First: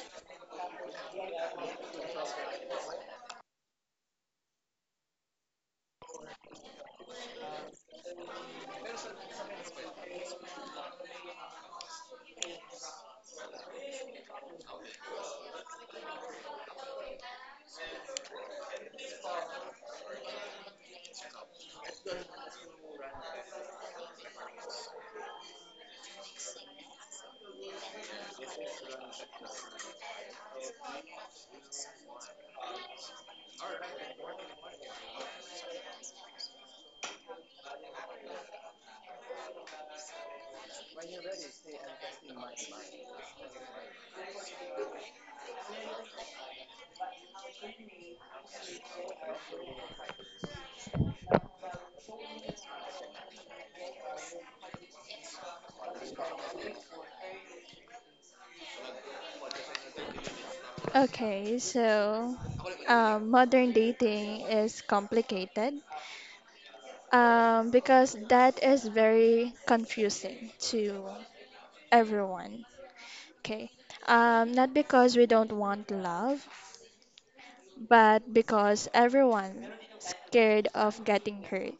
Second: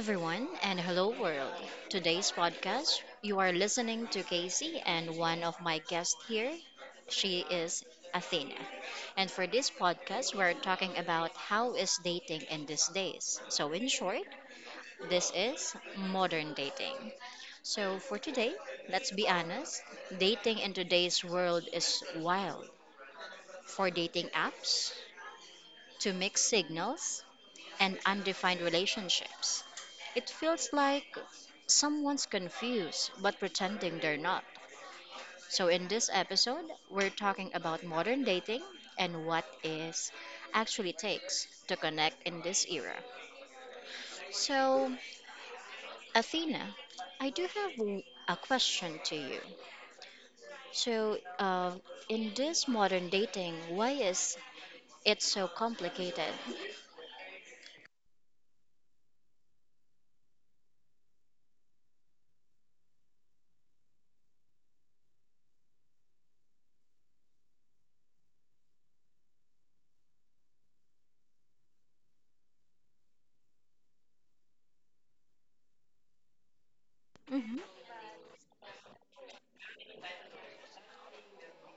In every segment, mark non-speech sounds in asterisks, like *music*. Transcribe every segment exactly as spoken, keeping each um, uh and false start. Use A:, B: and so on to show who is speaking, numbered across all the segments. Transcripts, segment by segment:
A: everyone, and hello, world. Today's podcast, you are listening to Casey and one of my guests here. She is Athena. And for this podcast, we're talking about how is dating in these days. So, in short, this is modern dating. So, for today, let's be honest dating in today's world is wild. For dating apps, to mixed signals, and undefined relationships. It feels like someone's confused but pretending they're not. So, in this episode, we're talking about modern dating and what is actually takes to connect in this era. So, Athena, I do have w- a question to you. So, uh, in this modern dating, why is it so complicated?
B: Okay, so uh, modern dating is complicated um, because that is very confusing to everyone. Okay, um, not because we don't want love,
A: Hmm.
B: but because everyone scared of getting hurt.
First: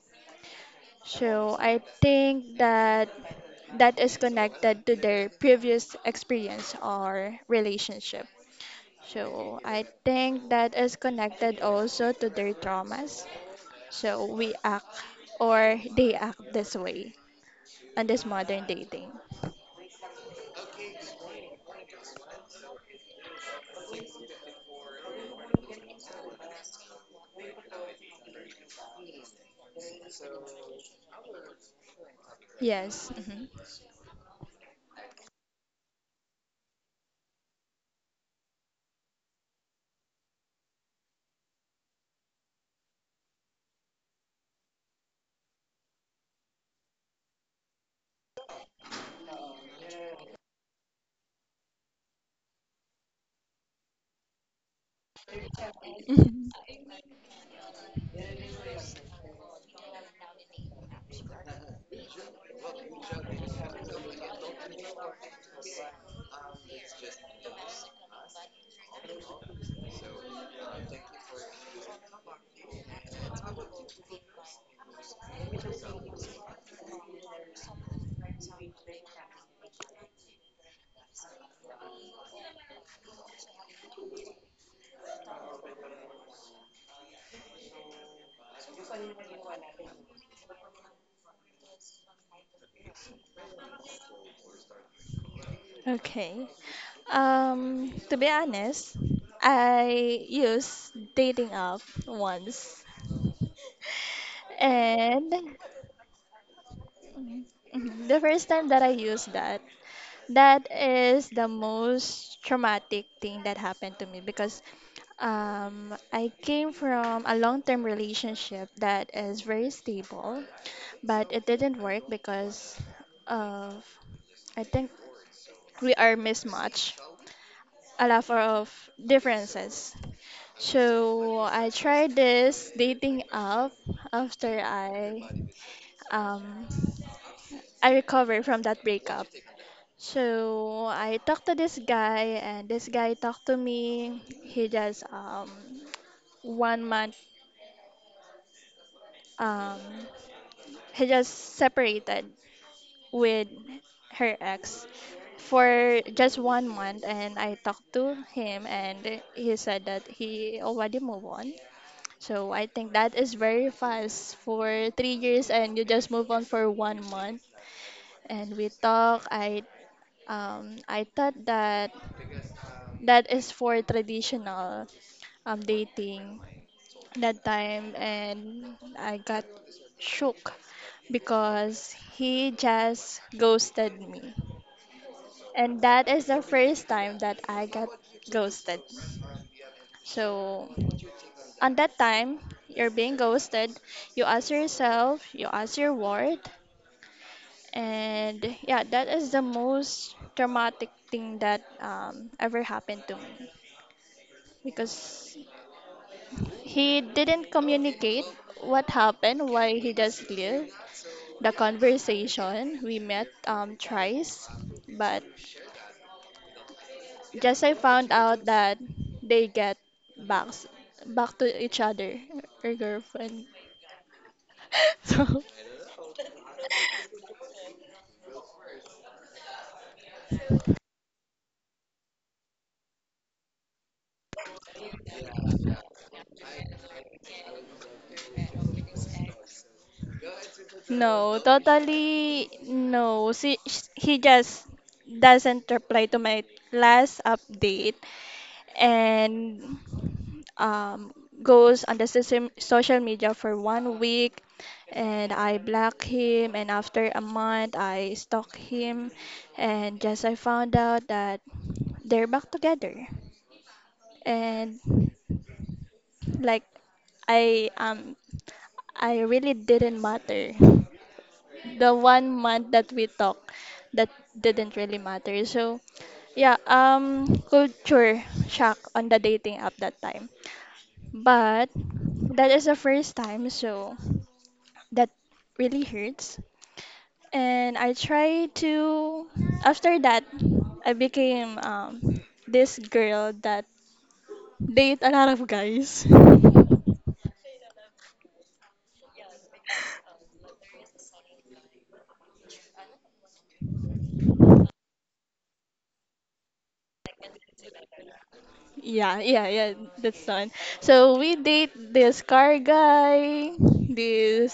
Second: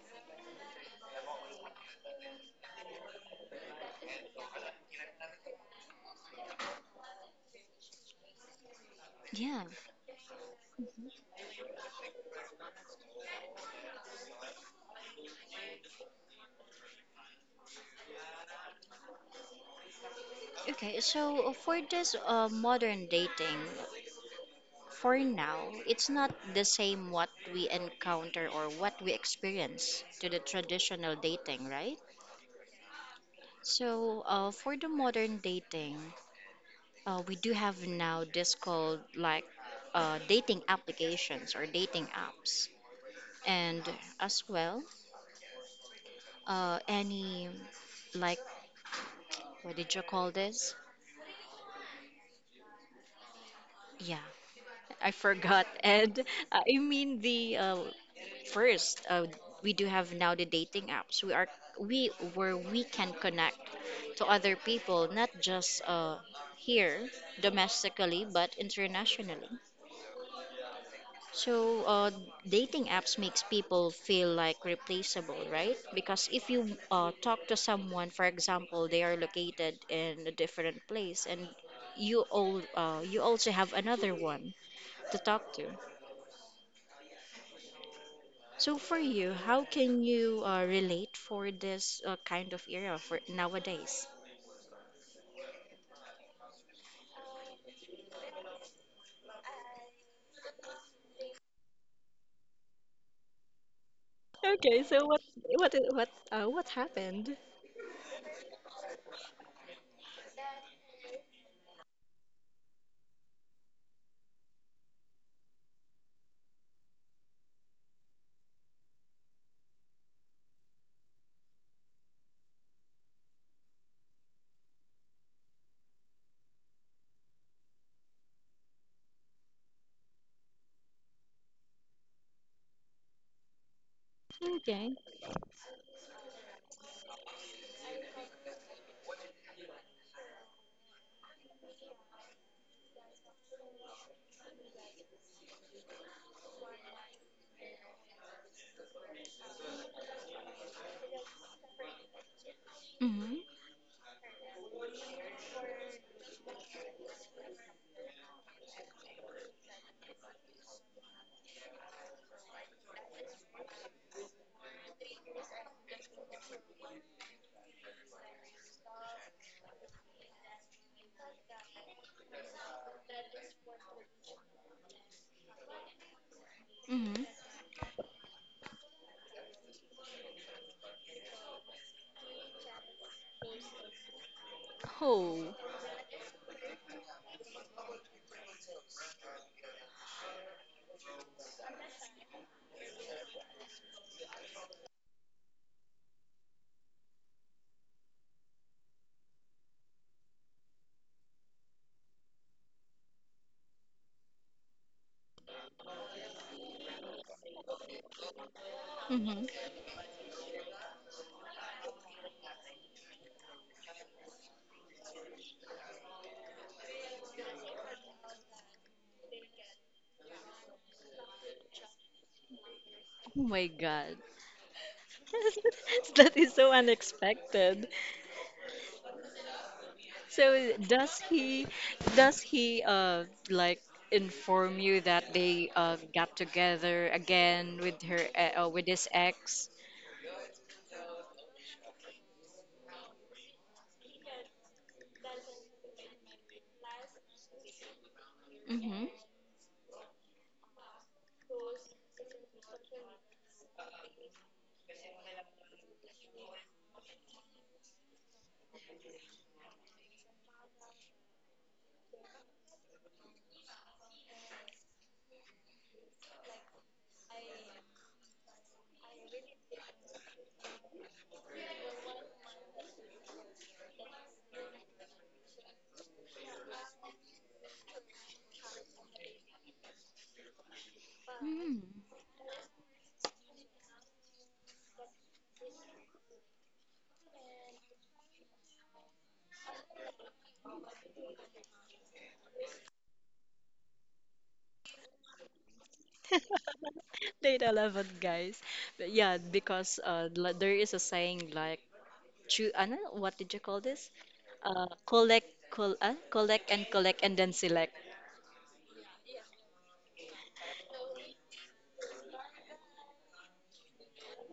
B: So I think that that is connected to their previous experience or relationship. So
A: Yeah.
B: I think that is connected also to their traumas. So we act or they act this way on this modern dating.
A: Okay. So for this uh, modern dating, for now, it's not the same what we encounter or what we experience to the traditional dating, right?
B: Yes. Mhm.
A: So, uh, for the modern dating, uh, we do have now this called like uh, dating applications or dating apps, and as well, uh, any like what did you call this? Yeah, I forgot. *laughs* And uh, I mean the uh, first uh, we do have now the dating apps. We are we where we can connect to other people, not just uh, here domestically, but internationally. So uh, dating apps makes people feel like replaceable, right? Because if you uh, talk to someone, for example, they are located in a different place, and you all uh, you also have another one to talk to. So for you, how can you uh, relate for this uh, kind of era for nowadays?
B: *laughs* Okay. Um, to be honest, I used dating app once,
A: Okay, so what
B: and
A: what i- what?
B: *laughs* mhm, the first time that I used that, that is the most traumatic thing that happened to me because um, I came from a long term relationship that is very stable, but it didn't work because of, I think, we are mismatched, a lot of differences. So I tried this dating app after
A: Okay.
B: I um, I recovered from that breakup. So I talked to this guy, and this guy talked to me. He just um one month um he just separated
A: Mm-hmm.
B: with her ex for just one month, and I talked to him, and he said that he already moved on. So I think that is very fast for three years, and you just move on for one month. And we talk. I um I thought that that is for traditional um, dating
A: Mm-hmm.
B: that time, and I got shook because he just ghosted me.
A: Oh.
B: And that is the first time that I got ghosted. So, on that time, you're being ghosted, you ask yourself, you ask your word, and yeah, that is the most traumatic thing that um, ever happened to me because he didn't communicate what
A: Mm-hmm.
B: happened, why he just cleared the conversation. We met um, thrice, but just I found out that they get back back to each other, her
A: Oh
B: girlfriend.
A: my God.
B: *laughs* So,
A: *laughs* That is so unexpected. So does he does he uh like inform you that they uh got together again with her uh, uh, with his ex?
B: no, totally no. She, sh- he just doesn't reply to my last update, and um, goes on the system, social media for one week, and I block him, and after a month I stalk him, and just I found out that they're back together, and like I um I really didn't matter the one month that we talk that didn't really matter. So yeah, um culture shock on the dating app that time. But
A: Mm-hmm.
B: that is the first time, so that really hurts. And I try to, after that, I became um this girl that date a lot of guys. *laughs*
A: *laughs* Date eleven, guys. But yeah, because uh, li- there is a saying like, choo- ano, what did you call this? Uh, collect, col uh, collect and collect and then select.
B: Yeah, yeah, yeah, that's the one. So we date this car guy, this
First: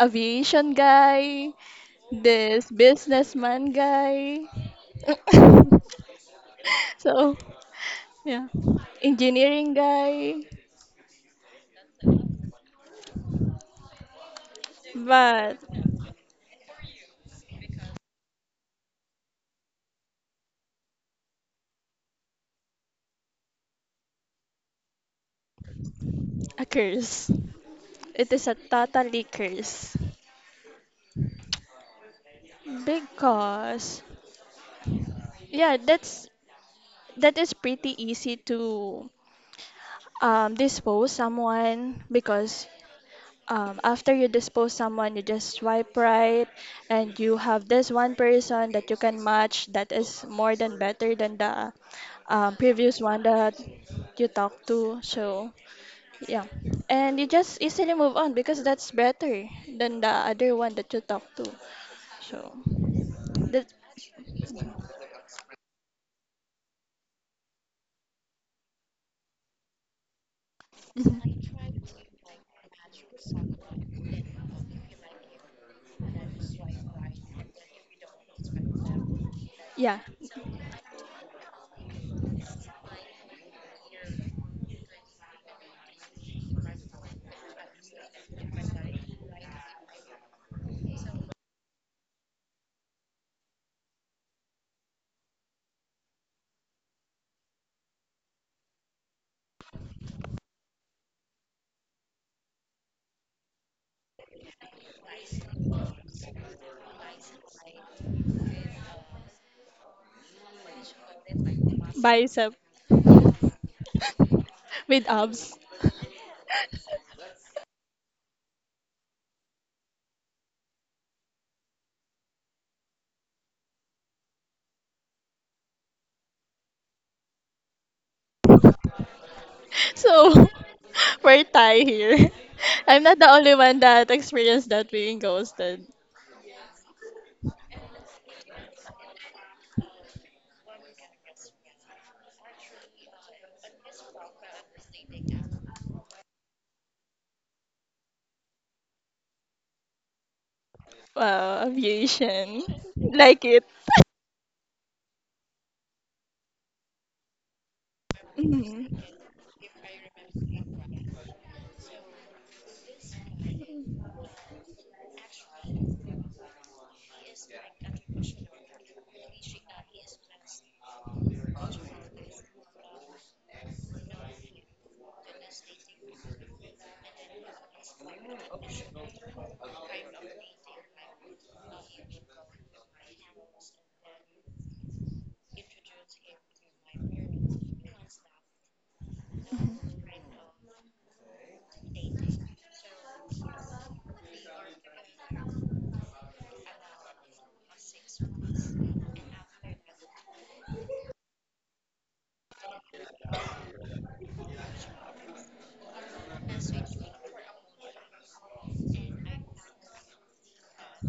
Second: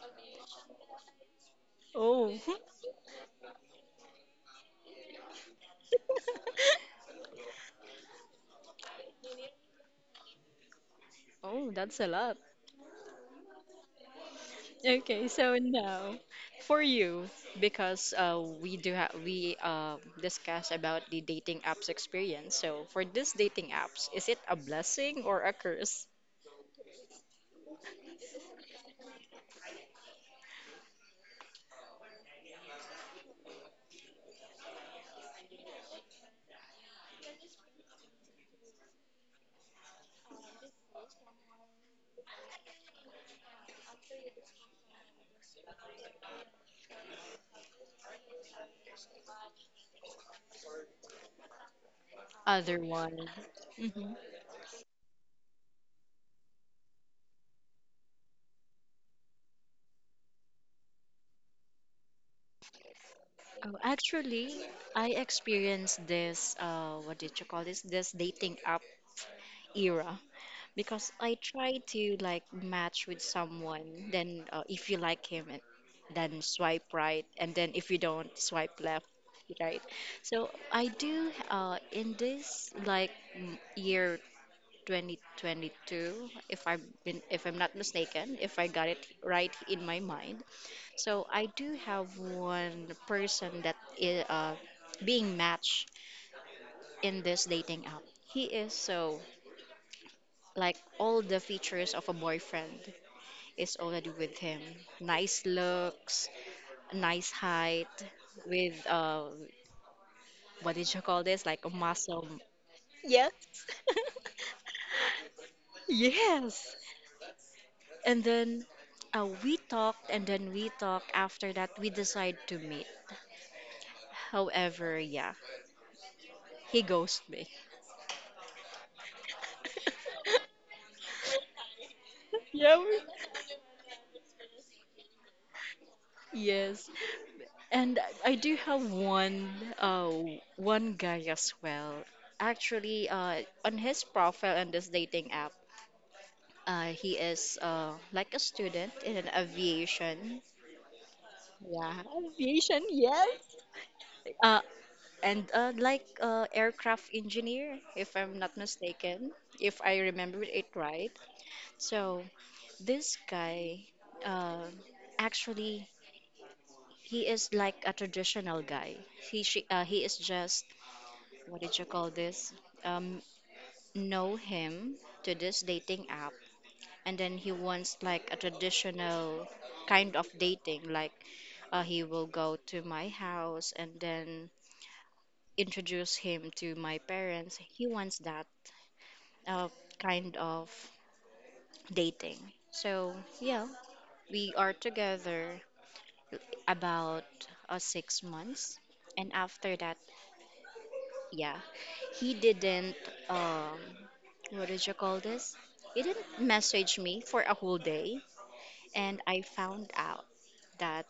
B: aviation guy,
A: Oh.
B: this businessman guy. *laughs*
A: *laughs*
B: So, yeah, engineering guy.
A: Oh, that's a lot. Okay, so
B: But
A: now for you, because uh, we do have we uh, discussed about the dating apps experience. So for this dating apps, is it a blessing or a curse?
B: a curse. It is a totally curse. Because yeah, that's that is pretty easy to um dispose someone because um, after you dispose someone, you just swipe right, and you have this one person that you can match that is more than better than the um,
A: Other
B: previous one
A: one.
B: that you talked to. So yeah, and you just easily move on because that's better than the other one that you talked to. So that,
A: Oh, actually, I experienced this, uh, what did you call this? This dating app era. Because I try to like match with someone, then uh, if you like him, and- then swipe right, and then if you don't, swipe left, right?
B: yeah,
A: So I do uh, in this like m- year twenty twenty-two, if I've been, if I'm not mistaken, if I got it right in my mind, so I do have one person that is uh, being matched in this dating app. He is so like all the features of a boyfriend is already with him. Nice looks, nice height, with uh, what did you call this? Like a muscle.
B: bicep
A: Yes. *laughs*
B: with abs. *laughs*
A: And then uh, we talked, and then we talked. After that, we decide to meet. However, yeah, he ghosted me.
B: So *laughs* we're tie here.
A: *laughs* Yeah.
B: *laughs* I'm not the only one that experienced that being ghosted.
A: Yes. And I I do have one uh one guy as well. Actually, uh on his profile on this dating app, uh he is uh like a student in an aviation.
B: Wow,
A: Yeah.
B: aviation. Like it.
A: Uh and uh like uh aircraft engineer if I'm not
B: Mhm.
A: mistaken, if I remember it right. So this guy uh actually he is like a traditional guy. He she, uh, he is just what did you call this? Um, know him to this dating app, and then he wants like a traditional kind of dating, like uh, he will go to my house and then introduce him to my parents. He wants that uh, kind of dating. So yeah, we are together about uh, six months, and after that yeah he didn't um what did you call this he didn't message me for a whole day and I found out that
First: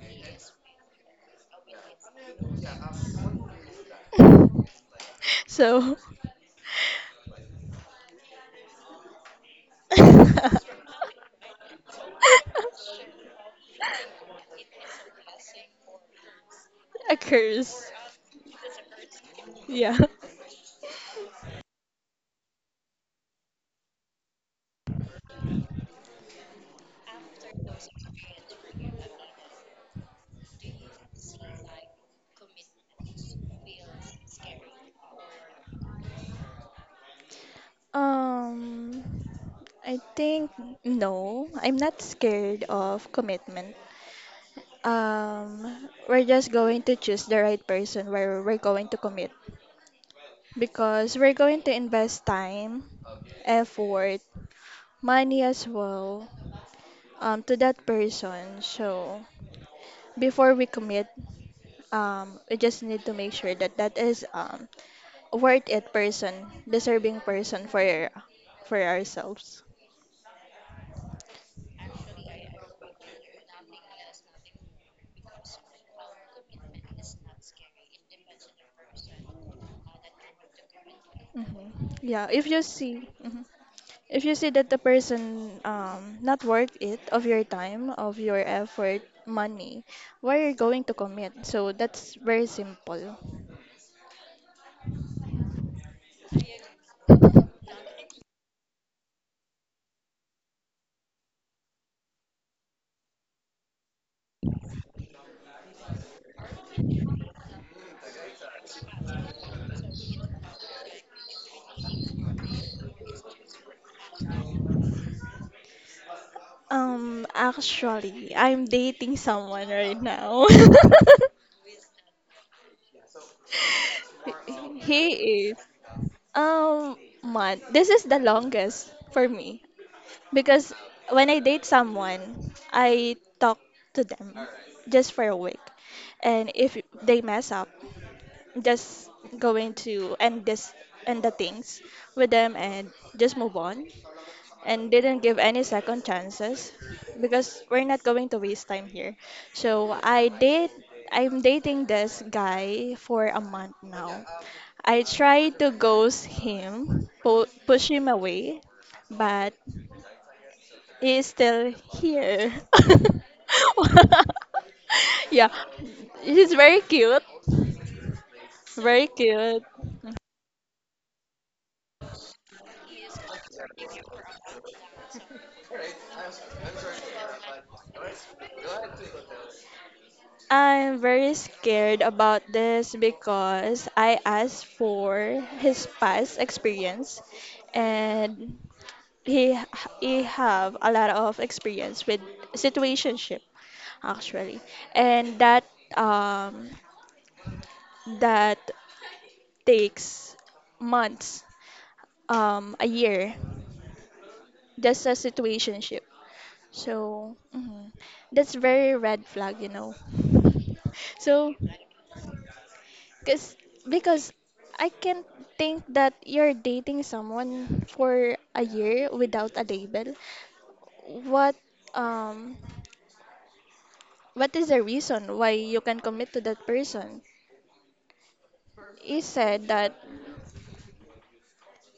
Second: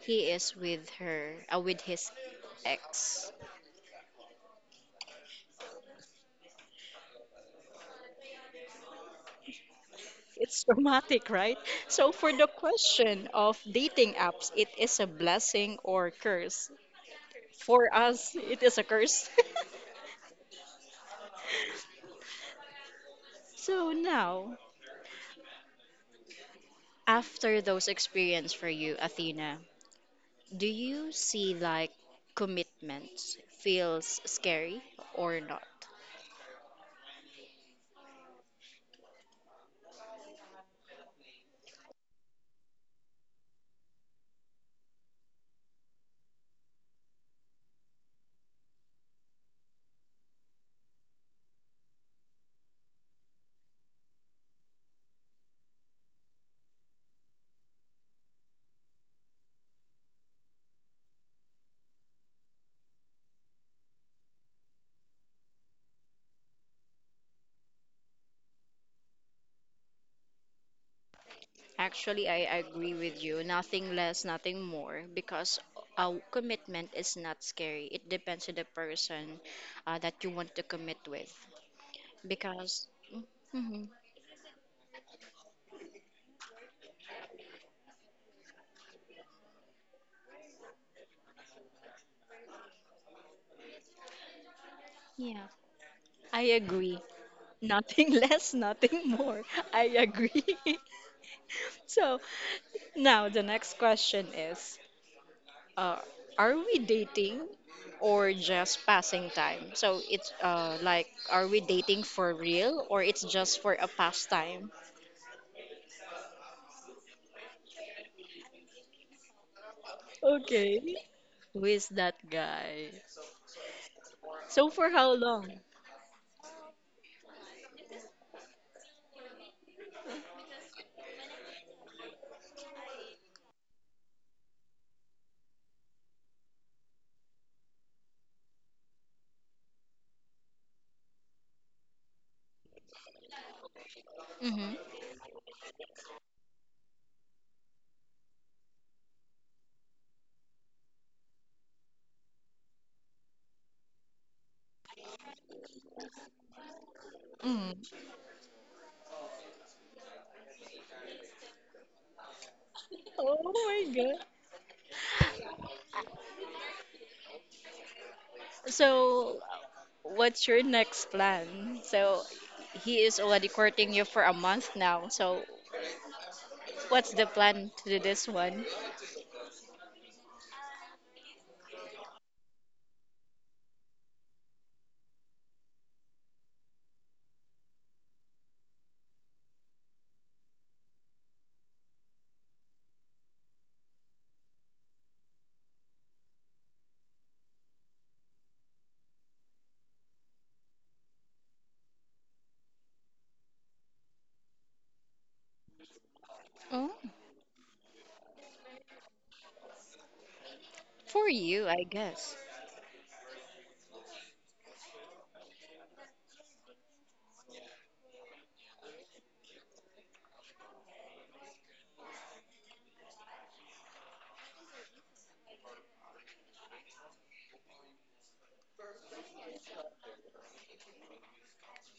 A: he is with her uh, with his ex.
B: So,
A: *laughs* It's
B: *laughs*
A: traumatic right so for the question of dating apps it is a blessing or curse
B: a curse.
A: for us it is a curse.
B: Yeah.
A: *laughs* So now after those experience for you Athena, do you see like commitments feels scary or not?
B: Um, I think no, I'm not scared of commitment. Um, we're just going to choose the right person where we're going to commit. Because we're going to invest time, effort, money as well um, to that person. So before we commit, um, we just need to make sure that that is um, a worth it person, deserving person for for ourselves.
A: Actually, I agree with you. Nothing less, nothing more, because a commitment is not scary. It depends on the person uh, that you want to commit with.
B: Hmm. Yeah, if you
A: Because,
B: see. Mm-hmm.
A: mhm,
B: If you see that the person um not worth it of your time, of your effort, money, why are you going to commit? So that's very simple.
A: yeah, I agree. Nothing *laughs* less, nothing more. I agree. *laughs* So now the next question is uh, are we dating or just passing time? So it's uh, like, are we dating for real or it's just for a pastime?
B: Um, actually, I'm dating someone right now.
A: Okay.
B: *laughs*
A: Who is that guy? So for how
B: He is.
A: long?
B: Um, month. This is the longest for me. Because when I date someone, I talk to them just for a week. And if they mess up, just going to end this end the things with them and just move on,
A: Mm-hmm.
B: and didn't give any second chances, because we're not going to waste time here. So I did, I'm dating this guy for a month now. I tried to ghost him, pu- push
A: Mm.
B: him away, but is still here.
A: Oh my
B: *laughs*
A: God.
B: Yeah, he's very cute. Very
A: So
B: cute.
A: what's your next plan? So he is already courting you for a month now. So what's the plan to do this one?
B: I'm very scared about this because I asked for his past experience, and he he have a lot of experience with situationship actually, and that um that takes months um a year. Just a situationship.
A: Oh,
B: So, mhm. That's very red flag, you know. *laughs*
A: for
B: So,
A: you, I guess.
B: cause, because I can think that you're dating someone for a year without a label. What um what is the reason why you can commit to that person? He said that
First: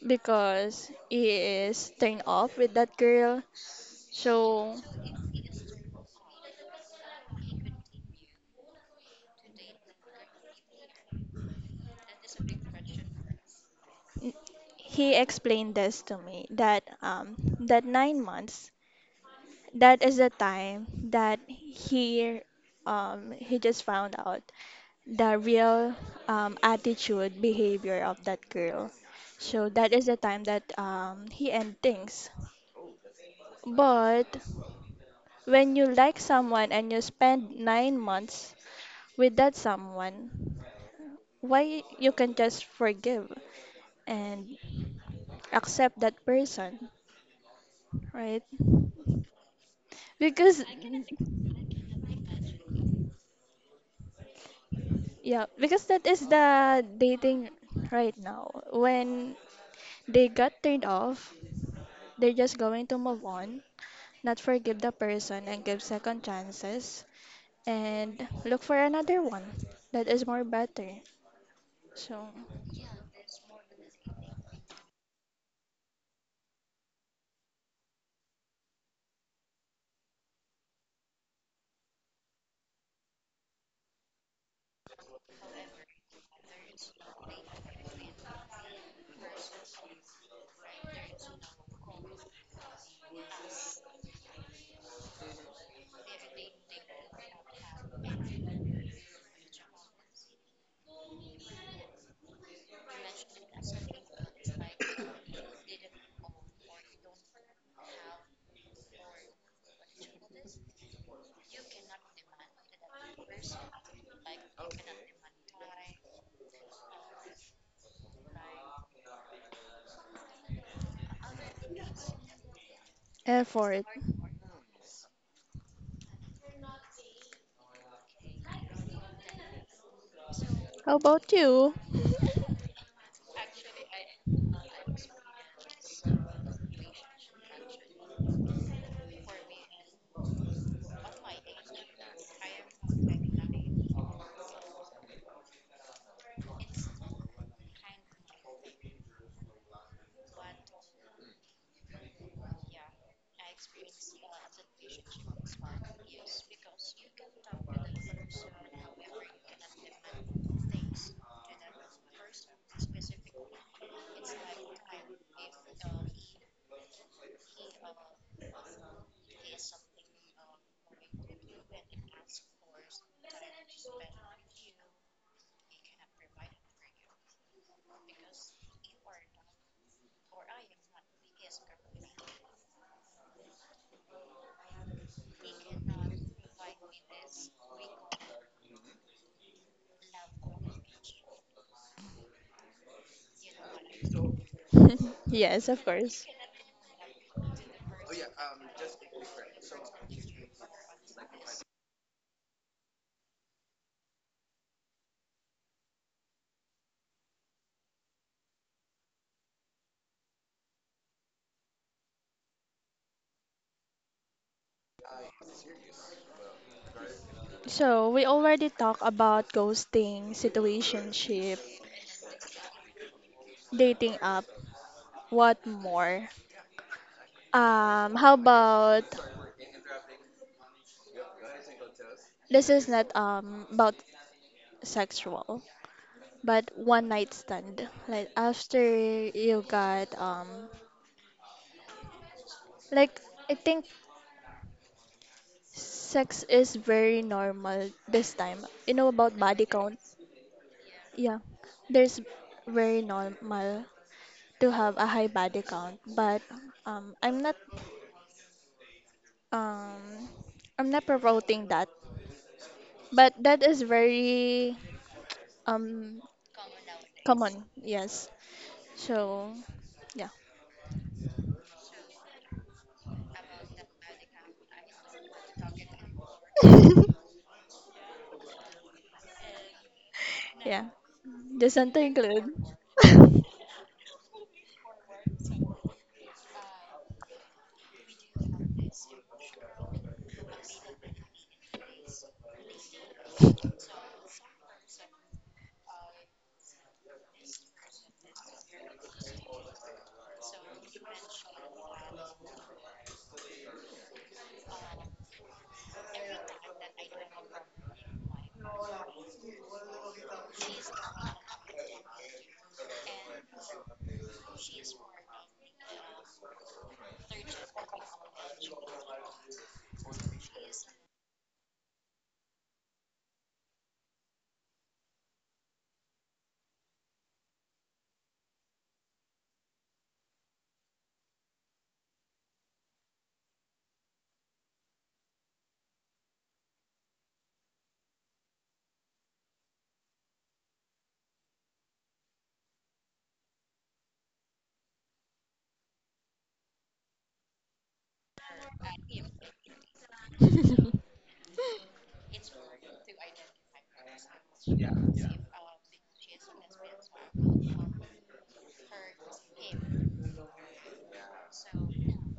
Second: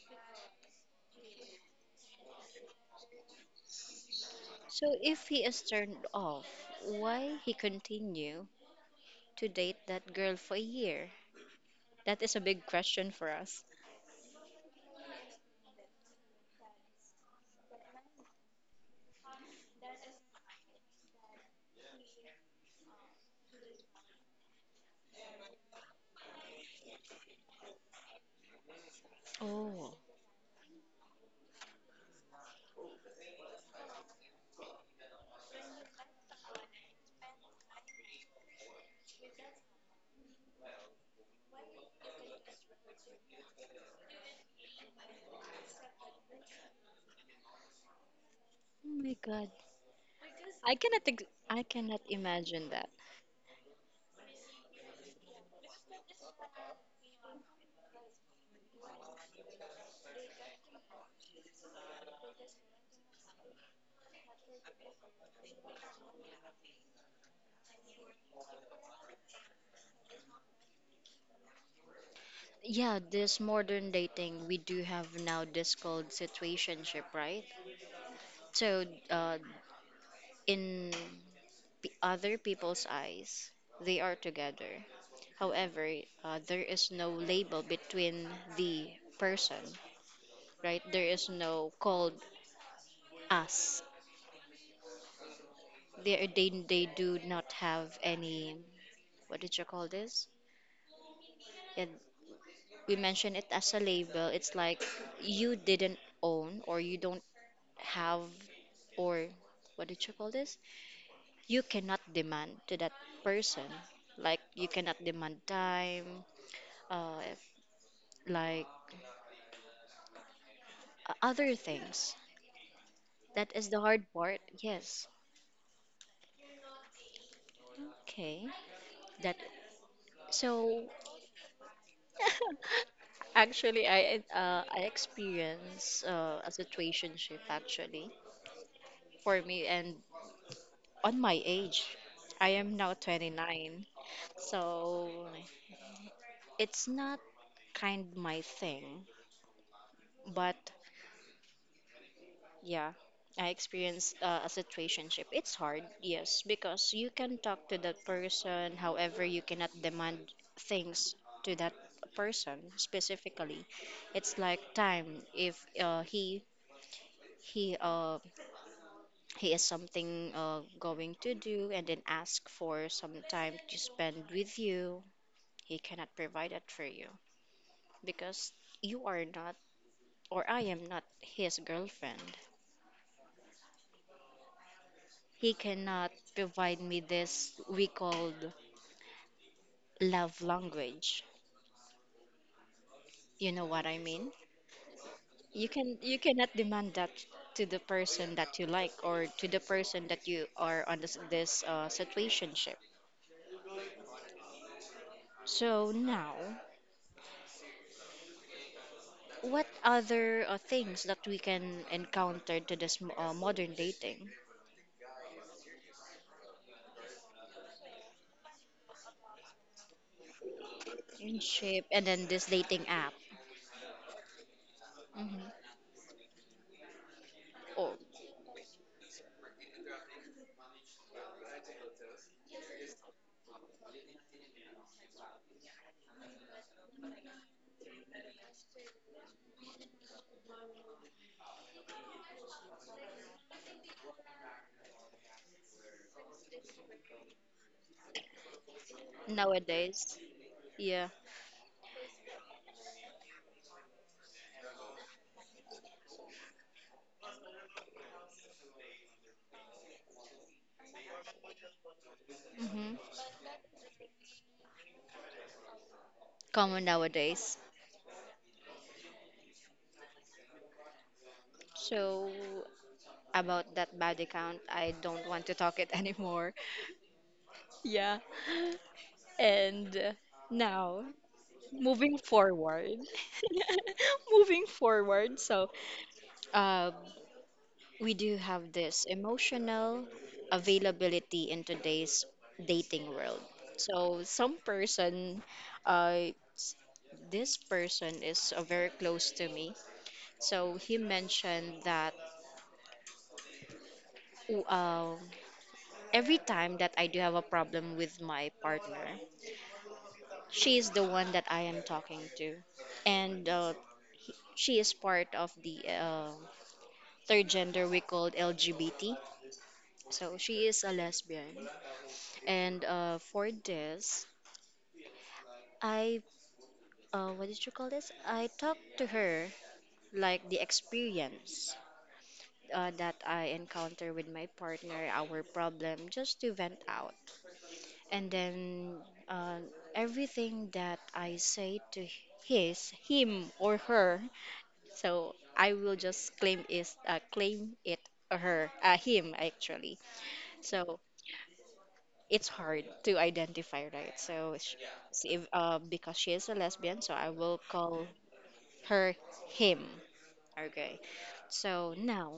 B: because he is turned off with that girl. So
A: So if he is turned off, why he continue to date that girl for a year? That is a big question for us.
B: he explained this to me that um, that nine months, that is the time that he um, he just found out the real um, attitude behavior of that girl, so that
A: Oh.
B: is the time that um, he end things. But when you like someone and you spend nine months with that someone, why you can just forgive and accept that person, right?
A: Oh my God.
B: Because
A: I cannot ex- I cannot imagine that.
B: yeah, because that is the dating right now. When they got turned off, they're just going to move on, not forgive the person and give second chances and look for another one that is more better. So,
A: Yeah, this modern dating, we do have now this called situationship, right? So, uh, in p- Other people's eyes, they are together. However, uh, there is no label between the person, right? There is no called us. They they they do not have any what did you call this? And we mention it as a label. It's like you didn't own or you don't have or what did you call this? You cannot demand to that person. Like you cannot demand time, uh, like uh, other things. That is the
B: effort.
A: hard part. Yes. Okay. That so.
B: How about you?
A: *laughs* Actually, I uh, I experience uh, a situationship actually for me and on my age. I am now twenty-nine. So it's not kind my thing, but yeah, I experienced uh, a situationship. It's hard, yes, because you can talk to that person, however, you cannot demand things to that person specifically. It's like time if uh, he he uh he has something uh going to do and then ask for some time to spend with you, he cannot provide that for you because you are not or I am not his girlfriend. He cannot provide me this we called love language, you know what I mean?
B: *laughs*
A: you
B: Yes, of
A: can you
B: course.
A: cannot demand that to the person that you like or to the person that you are on this, this uh, situationship. So now what other uh, things that we can encounter to this m- uh, modern dating,
B: So, we already talked about ghosting, situationship,
A: friendship, and then this dating app?
B: dating app.
A: Hmm.
B: What more?
A: Oh,
B: Um, how about this is not um about sexual, but one night stand. Like after you got um like I think sex is very normal this time. You know about body count?
A: nowadays, yeah,
B: Yeah. There's very normal to have a high body count, but um I'm not um I'm not promoting that.
A: hmm,
B: But that is very um
A: common nowadays.
B: common, yes. So yeah.
A: So about that body count, I don't want to talk it anymore. *laughs* Yeah, and uh,
B: Yeah.
A: now
B: Doesn't
A: moving
B: include.
A: forward,
B: *laughs*
A: *laughs* moving forward. So, uh, we do have this emotional availability in today's dating world. So some person, uh, s- this person is uh, very close to me. So he mentioned that, "Oh, um, every time that I do have a problem with my partner, she is the one that I am talking to, and uh, he- she is part of the uh, third gender we called L G B T. So she is a lesbian. And uh, for this, I, uh, what did you call this? I talked to her like the experience uh, that I encounter with my partner, our problem, just to vent out. And then uh, everything that I say to his, him, or her, so I will just claim is uh, claim it her, uh, him actually. So it's hard to identify, right? So, sh- so if, uh, because she is a lesbian, so I will call her him. Okay. So now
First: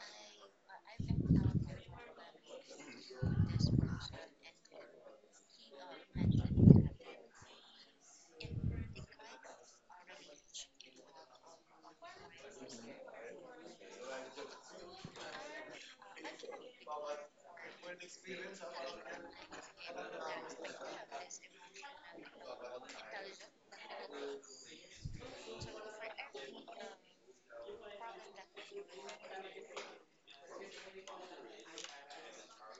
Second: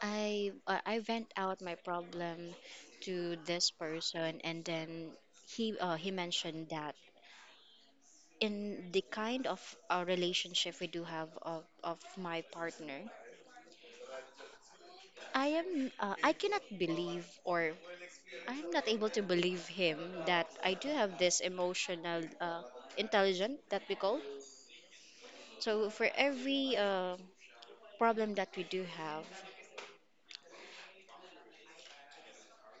A: I uh, I vent out my problem to this person, and then he uh, he mentioned that in the kind of uh, relationship we do have of, of my partner, I am uh, I cannot believe or I'm not able to believe him that I do have this emotional uh, intelligence that we call. So for every uh, problem that we do have,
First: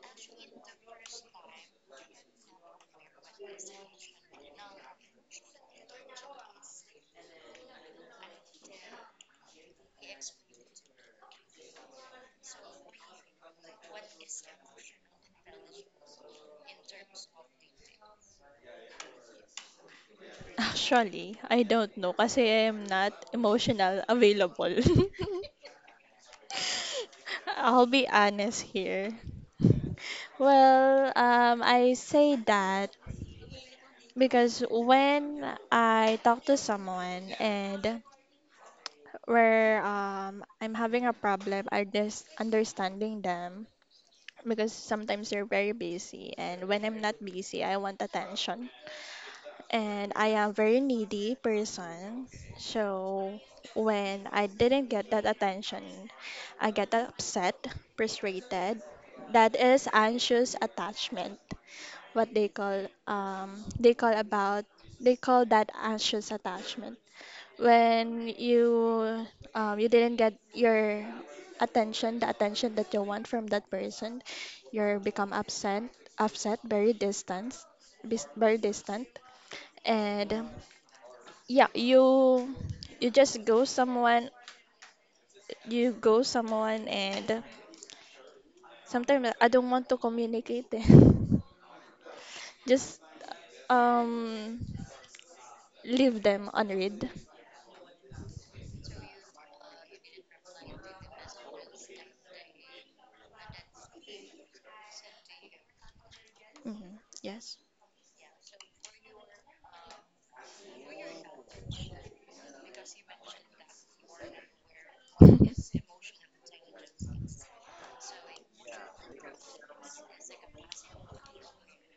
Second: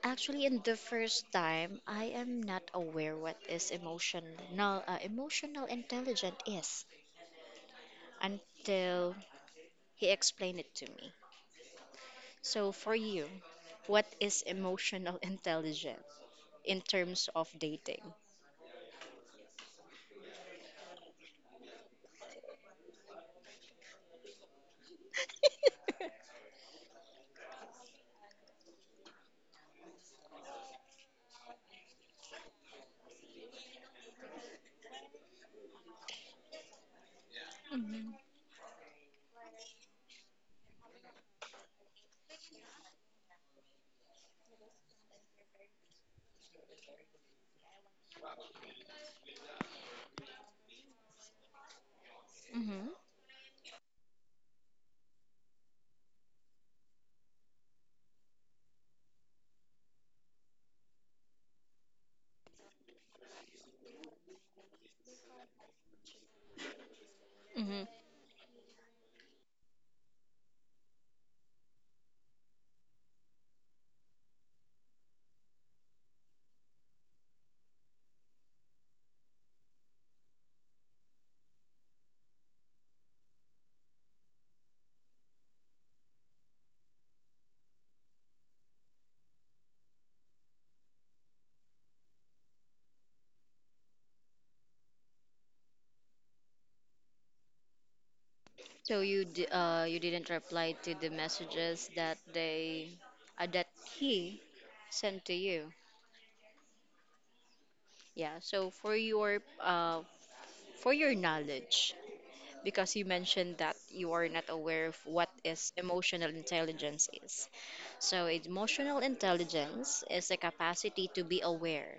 A: actually in the first time, I am not aware what is emotional uh, emotional intelligence is until he explained it to me. So for you, what is emotional *laughs* intelligence in terms of dating?
B: Actually, I don't know kasi I am not emotional available. *laughs* I'll be honest here. Well, um, I say that because when I talk to someone and where um, I'm having a problem, I just understanding them because sometimes they're very busy, and when I'm not busy, I want attention. And I am very needy person.
A: Mm-hmm.
B: So when I didn't get that attention, I get upset, frustrated. That is anxious attachment. What they call um they call about they call that anxious attachment when you um, you didn't get your attention, the attention that you want from that person. You become upset upset very distant bis- very distant And um, yeah, you you just go someone. You go someone and sometimes I don't want to communicate eh. *laughs* Just um leave them unread.
A: So you d uh you didn't reply to the messages that they uh, that he sent to you.
B: Mhm, yes.
A: Yeah. So for your uh for your knowledge, because you mentioned that you are not aware of what is emotional intelligence is. So emotional intelligence is the capacity to be aware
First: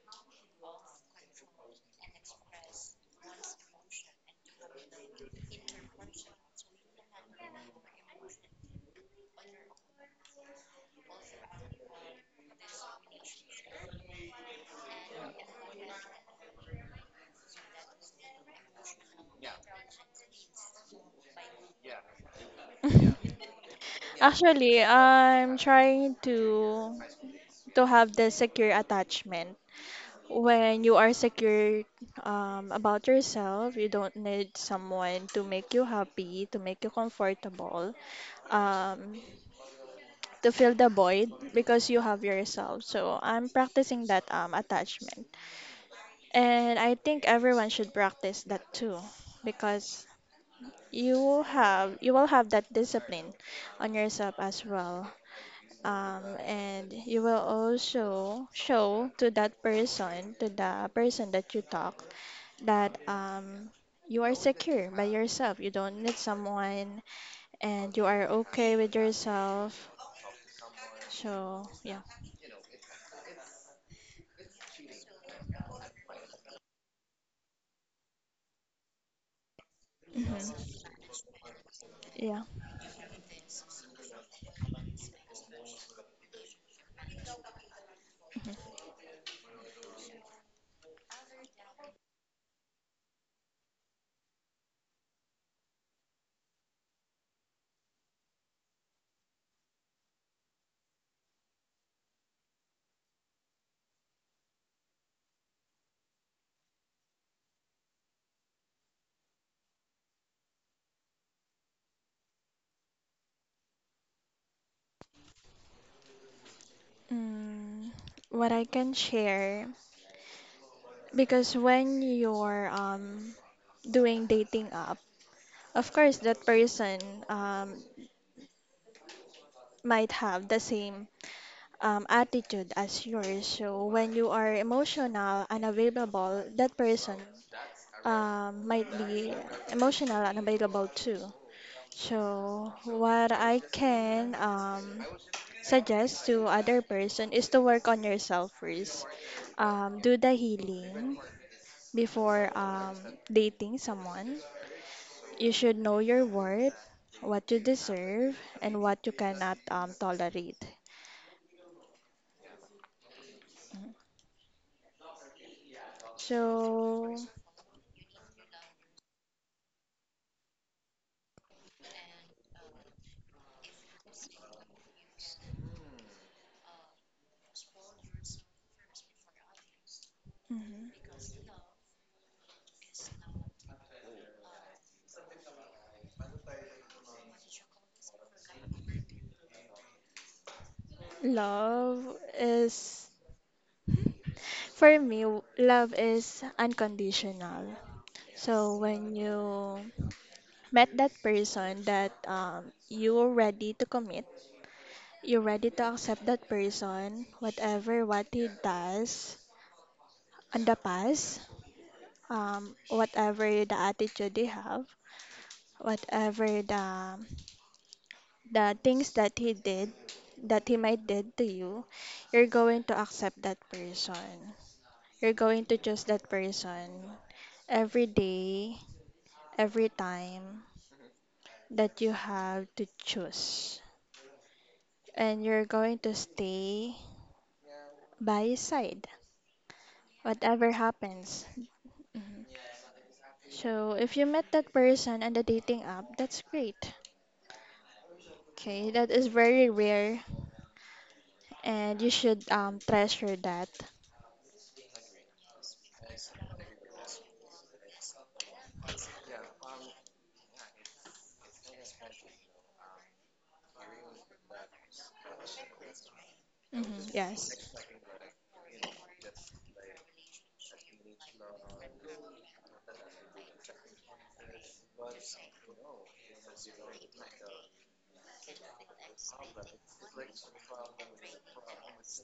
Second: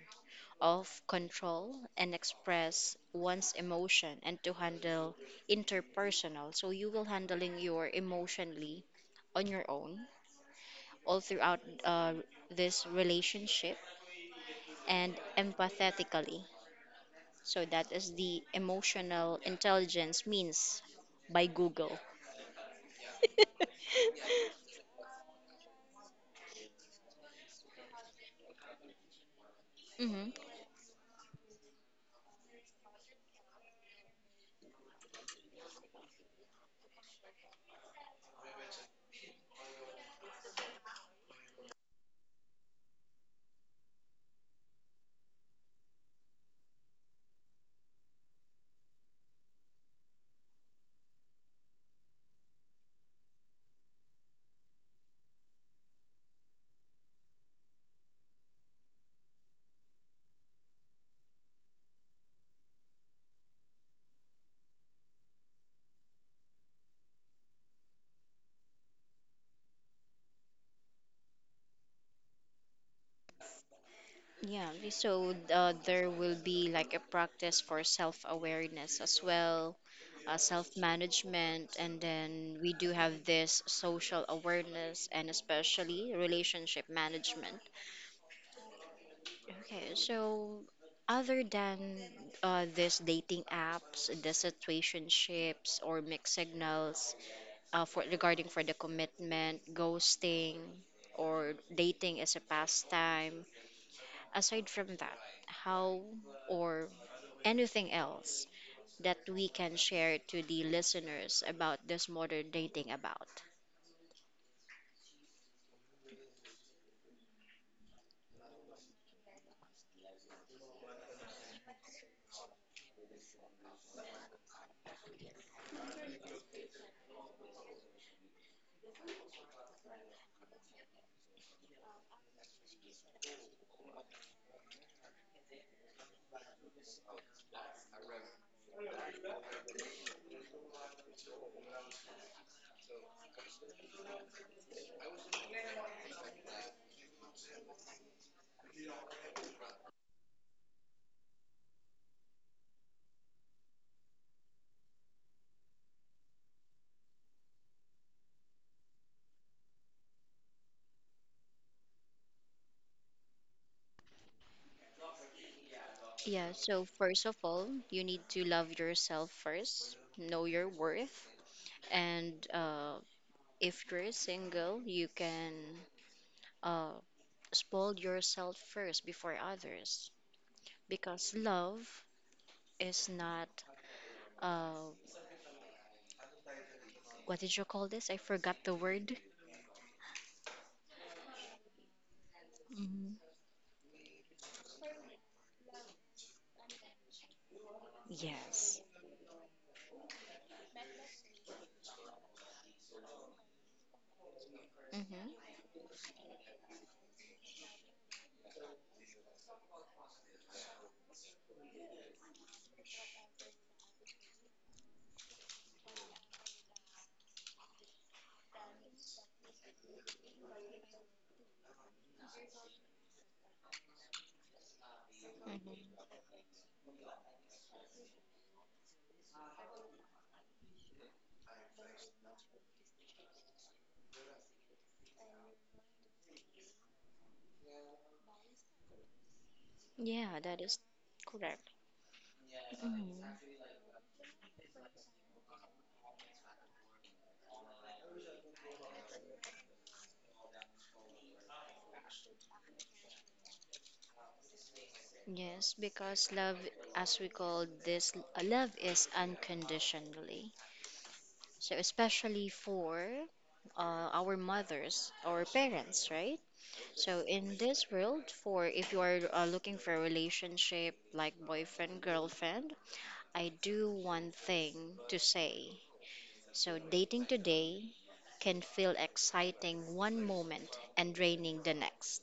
A: of control and express one's emotion and to handle interpersonal. So you will handling your emotionally on your own all throughout uh, this relationship and empathetically. So that is the emotional intelligence means by Google.
B: *laughs* *laughs*
A: *laughs*
B: Actually, I'm trying to to have the secure attachment.
A: hmm
B: When you are secure um, about yourself, you don't need someone to make you happy, to make you comfortable, um, to fill the void because you have yourself. So I'm practicing that um, attachment, and I think everyone should practice that too, because you have you will have that discipline on yourself as well, um, and you will also show to that person, to the person that you talk, that um, you are secure by yourself. You don't need someone, and you are okay with yourself. So yeah,
A: Yeah, so uh, there will be like a practice for self awareness as well, uh,
B: hmm,
A: self-management. And
B: yeah.
A: then we do have this social awareness and especially relationship management.
B: Mm-hmm.
A: Okay, so other than uh, this dating apps, the situationships or mixed signals, uh, for regarding for the commitment ghosting or dating as a pastime, aside from that, how or anything else that we can share to the listeners about this modern dating about?
B: Mm, what I can share, because when you're um doing dating app, of course that person um might have the same um, attitude as yours. So when you are emotional and available, that person um, might be emotional and available too. So what I can um, suggest to other person is to work on yourself first. Um, do the healing before um, dating someone. You should know your worth, what you deserve, and what you cannot um, tolerate. Mm.
A: Yeah, so
B: So.
A: first of all, you need to love yourself first, know your worth, and uh, if you're single, you can uh, spoil yourself first before others,
B: Mhm.
A: because love is not uh, what did you call this? I forgot the word.
B: Love is,
A: Mhm.
B: for me, w- love is unconditional. So
A: Yes.
B: when you met that person that um, you're ready to commit, you're
A: Mm-hmm.
B: ready to accept that person, whatever what he does on the past, um, whatever the attitude he have, whatever the the things that he did, that he might did to you, you're going to accept that person. You're going to choose
A: Mm-hmm.
B: that person every day, every time that you have to choose. And you're going to stay by his side,
A: Yeah, that
B: whatever
A: is
B: happens.
A: correct.
B: Mhm.
A: Hmm.
B: So, if you met that person on the dating app, that's great. Okay, that is very rare, and you should um, treasure that.
A: Yes, because love, as we call this, uh, love is unconditionally. So, especially for uh, our mothers or parents, right?
B: Mhm,
A: So,
B: yes.
A: in this world, for if you are uh, looking for a relationship like boyfriend, girlfriend, I do one thing to say. So, dating today can feel exciting one moment and draining the next.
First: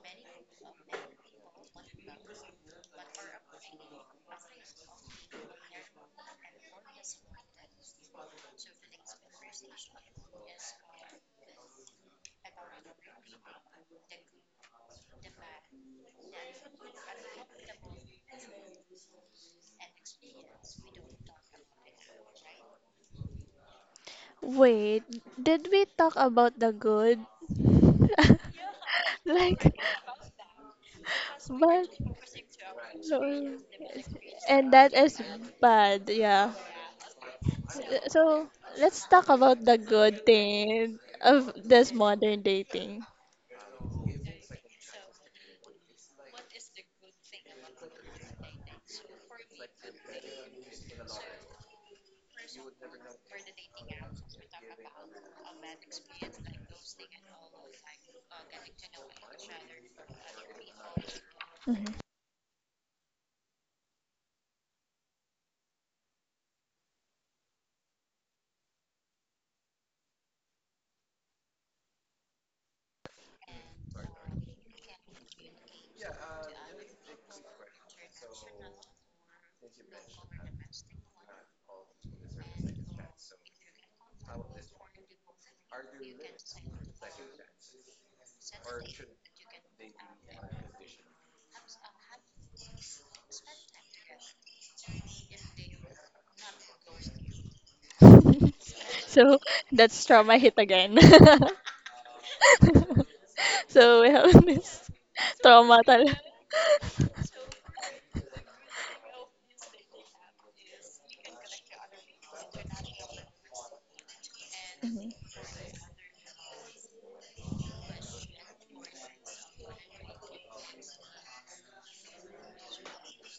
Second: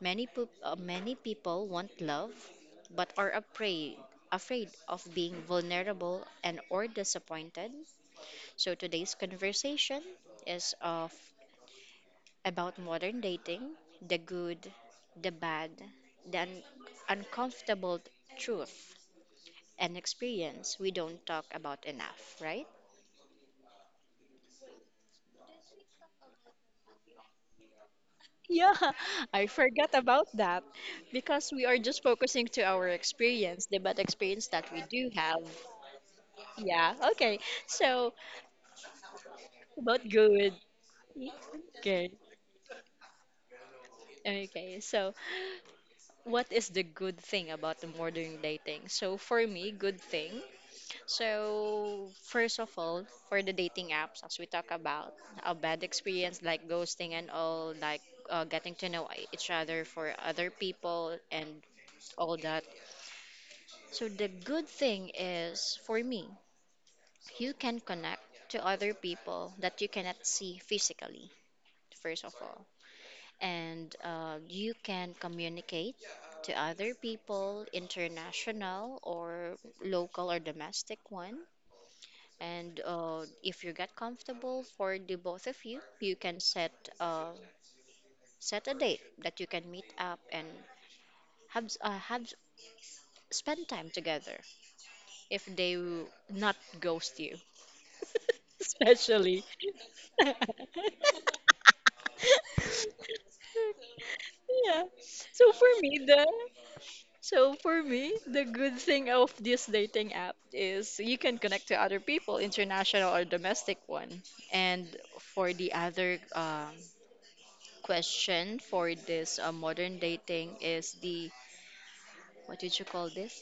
A: Many, po- uh, many people want love, but are afraid afraid of being vulnerable and or disappointed. So today's conversation is of about modern dating, the good, the bad, the un- uncomfortable truth and experience we don't talk about enough, right?
B: Wait, did we talk about the good? *laughs*
A: Yeah, *laughs* I
B: Like,
A: forgot about that, because we are
B: but.
A: just focusing to our
B: So,
A: experience, the bad experience that
B: and
A: we
B: that
A: do
B: is
A: have.
B: bad, yeah.
A: Yeah, okay. So.
B: So, let's talk about the
A: But
B: good
A: good.
B: thing of this
A: Okay.
B: modern dating.
A: Okay, so what is the good thing about the modern dating? So for me, good thing. So first of all, for the dating apps, as we talk about a bad experience like ghosting and all, like uh, getting to know each other for other people and
B: Mhm.
A: all that. So the good thing is, for me, you can connect to other people that you cannot see physically, first of all. And uh, you can communicate to other people, international or local or domestic one. And uh, if you get comfortable for the both of you, you can set uh, set a date that you can meet up and have uh, have spend time together. If they will not ghost you, *laughs*
B: *laughs* So,
A: especially.
B: that's trauma hit
A: *laughs*
B: again. *laughs* So, we have
A: Yeah.
B: this
A: So for
B: trauma
A: me,
B: tal.
A: the
B: *laughs*
A: So for me, the good thing of this dating app is you can connect to other people, international or domestic one. And
B: Mhm.
A: for the other um, question for this uh, modern dating is the what did you call this?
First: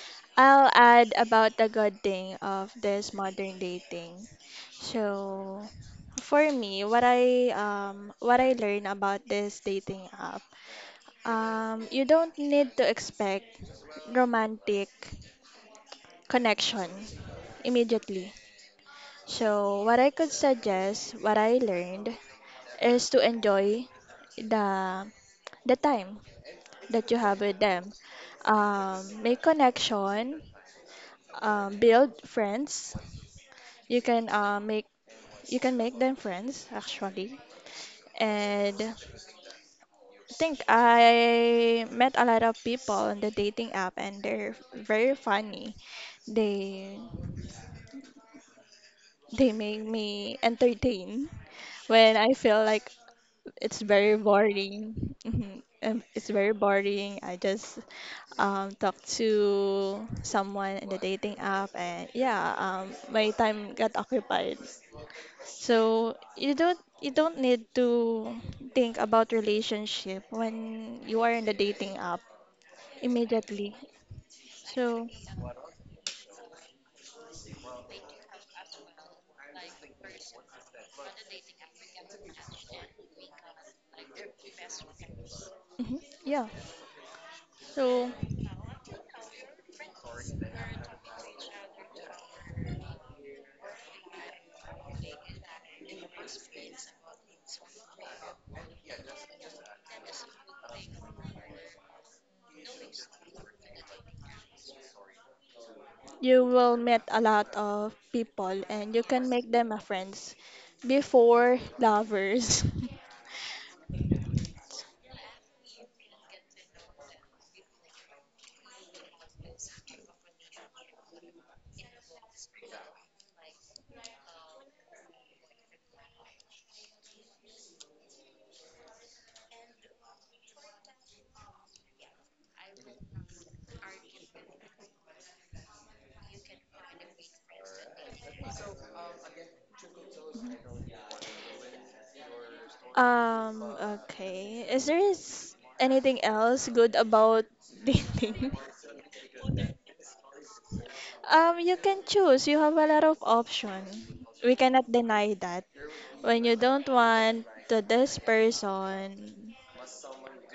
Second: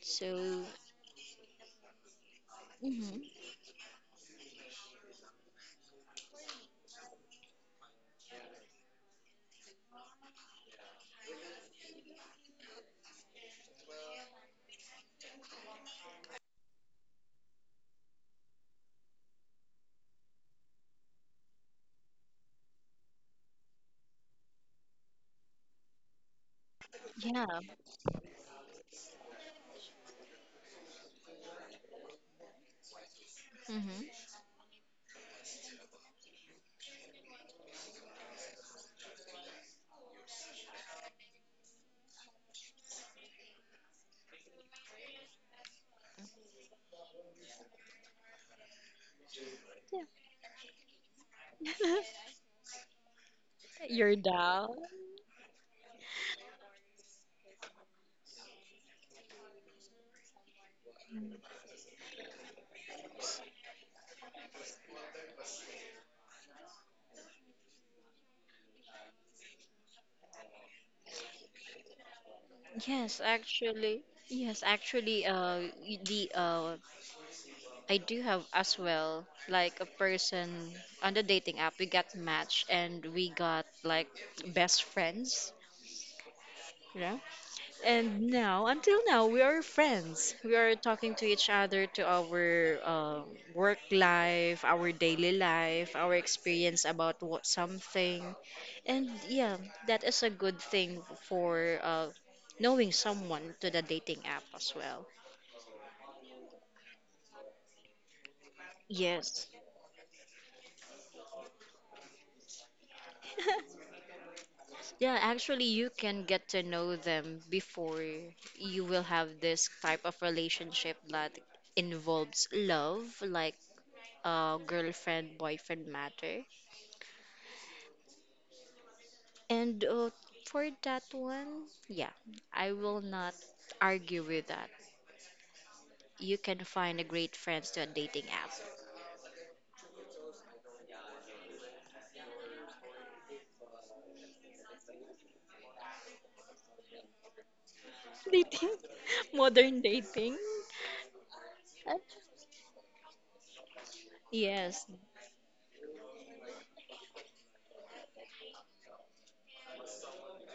A: So
B: I'll add about the good thing of this
A: mhm,
B: modern dating. So, for me, what I um what I learned about this dating app, um, you don't need to expect romantic connection immediately. So, what I could suggest, what I learned, is to enjoy the the time that you have
A: yeah,
B: with them. Um, make connection, um, build friends. You
A: hmm.
B: can uh, make you can make them friends actually. And I think I met a lot of people on the dating app, and they're very funny. They they make me entertain when
A: *laughs*
B: I feel like it's very
A: You're down.
B: boring. Mhm. Um, It's very boring. I just um, talk to someone in the dating app, and yeah, um, my time got occupied. So you don't you don't need to think about relationship when you are in the dating app
A: Yes,
B: immediately.
A: actually. Yes,
B: So
A: actually, uh, y- the uh, I do have as well, like a person on the dating app. We got matched and we got like best friends,
B: mhm, yeah.
A: you know.
B: So
A: And now, until now, we are friends. We are talking to each other, to our um work life, our daily life, our experience about what something, and yeah, that is a good thing for uh, knowing someone to the dating app as well.
B: you will meet a lot of people and you can
A: Yes.
B: make them a friends before lovers. *laughs*
A: *laughs* Yeah, actually, you can get to know them before you will have this type of relationship that involves love, like uh, girlfriend boyfriend matter. And uh, for that one, yeah, I will not argue with that. You can find a great friends to a dating app.
B: Um, okay. Is there is anything else good about *laughs*
A: *laughs*
B: dating?
A: Dating, modern dating.
B: Um, you can choose. You have a lot of option. We
A: Yes,
B: cannot deny that. When you don't want to this person,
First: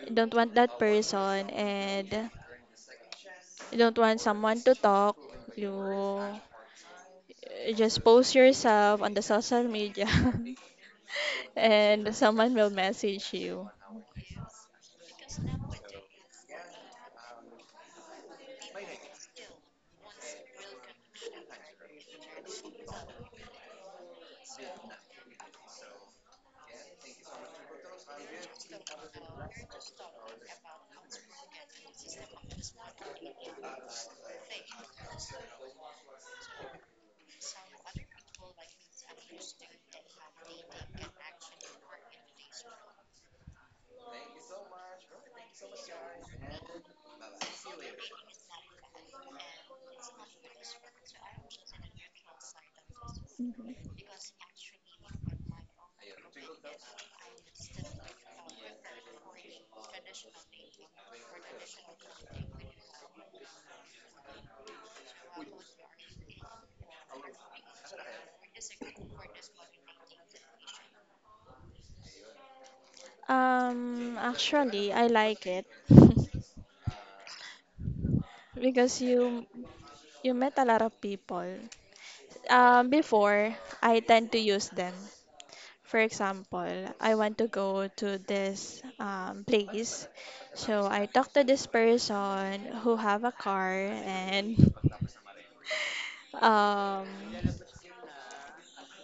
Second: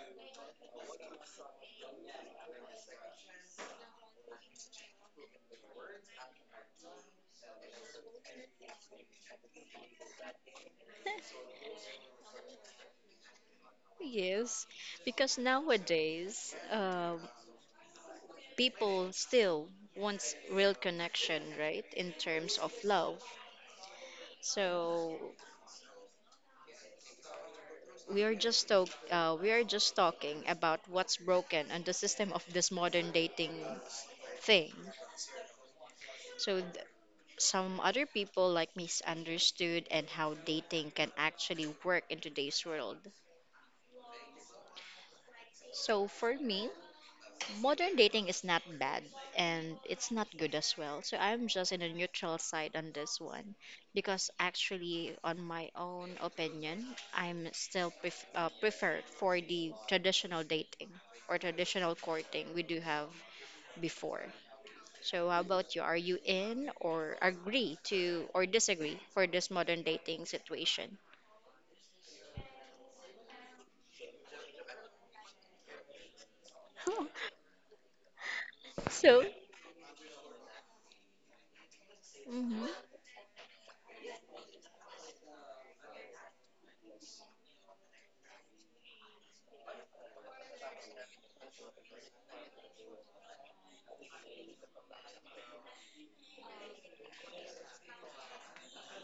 B: you don't want that person, and you don't want someone to talk, you, you just post yourself on the social media, *laughs*
A: *laughs*
B: and someone will message you.
A: yes, because nowadays, uh, people still wants real connection, right? In terms of love. So we are just talk, uh, we are just talking about what's broken and the system of this modern dating thing. So th- some other people like misunderstood and how dating can actually work in today's world. So for me, modern dating is not bad and it's not good as well. So I'm just in a neutral side on this one, because actually, on my own opinion, I'm still pref- uh, preferred for the traditional dating or traditional courting we do have before. So how about you? Are you in or agree to or disagree for this modern dating situation?
B: Um, actually, I like it
A: *laughs*
B: *laughs* because
A: So,
B: you you met a lot of people.
A: hmm.
B: Um, before I tend to use them. For example, I want to go to this um, place. So I talk to this person who have a car and *laughs* um,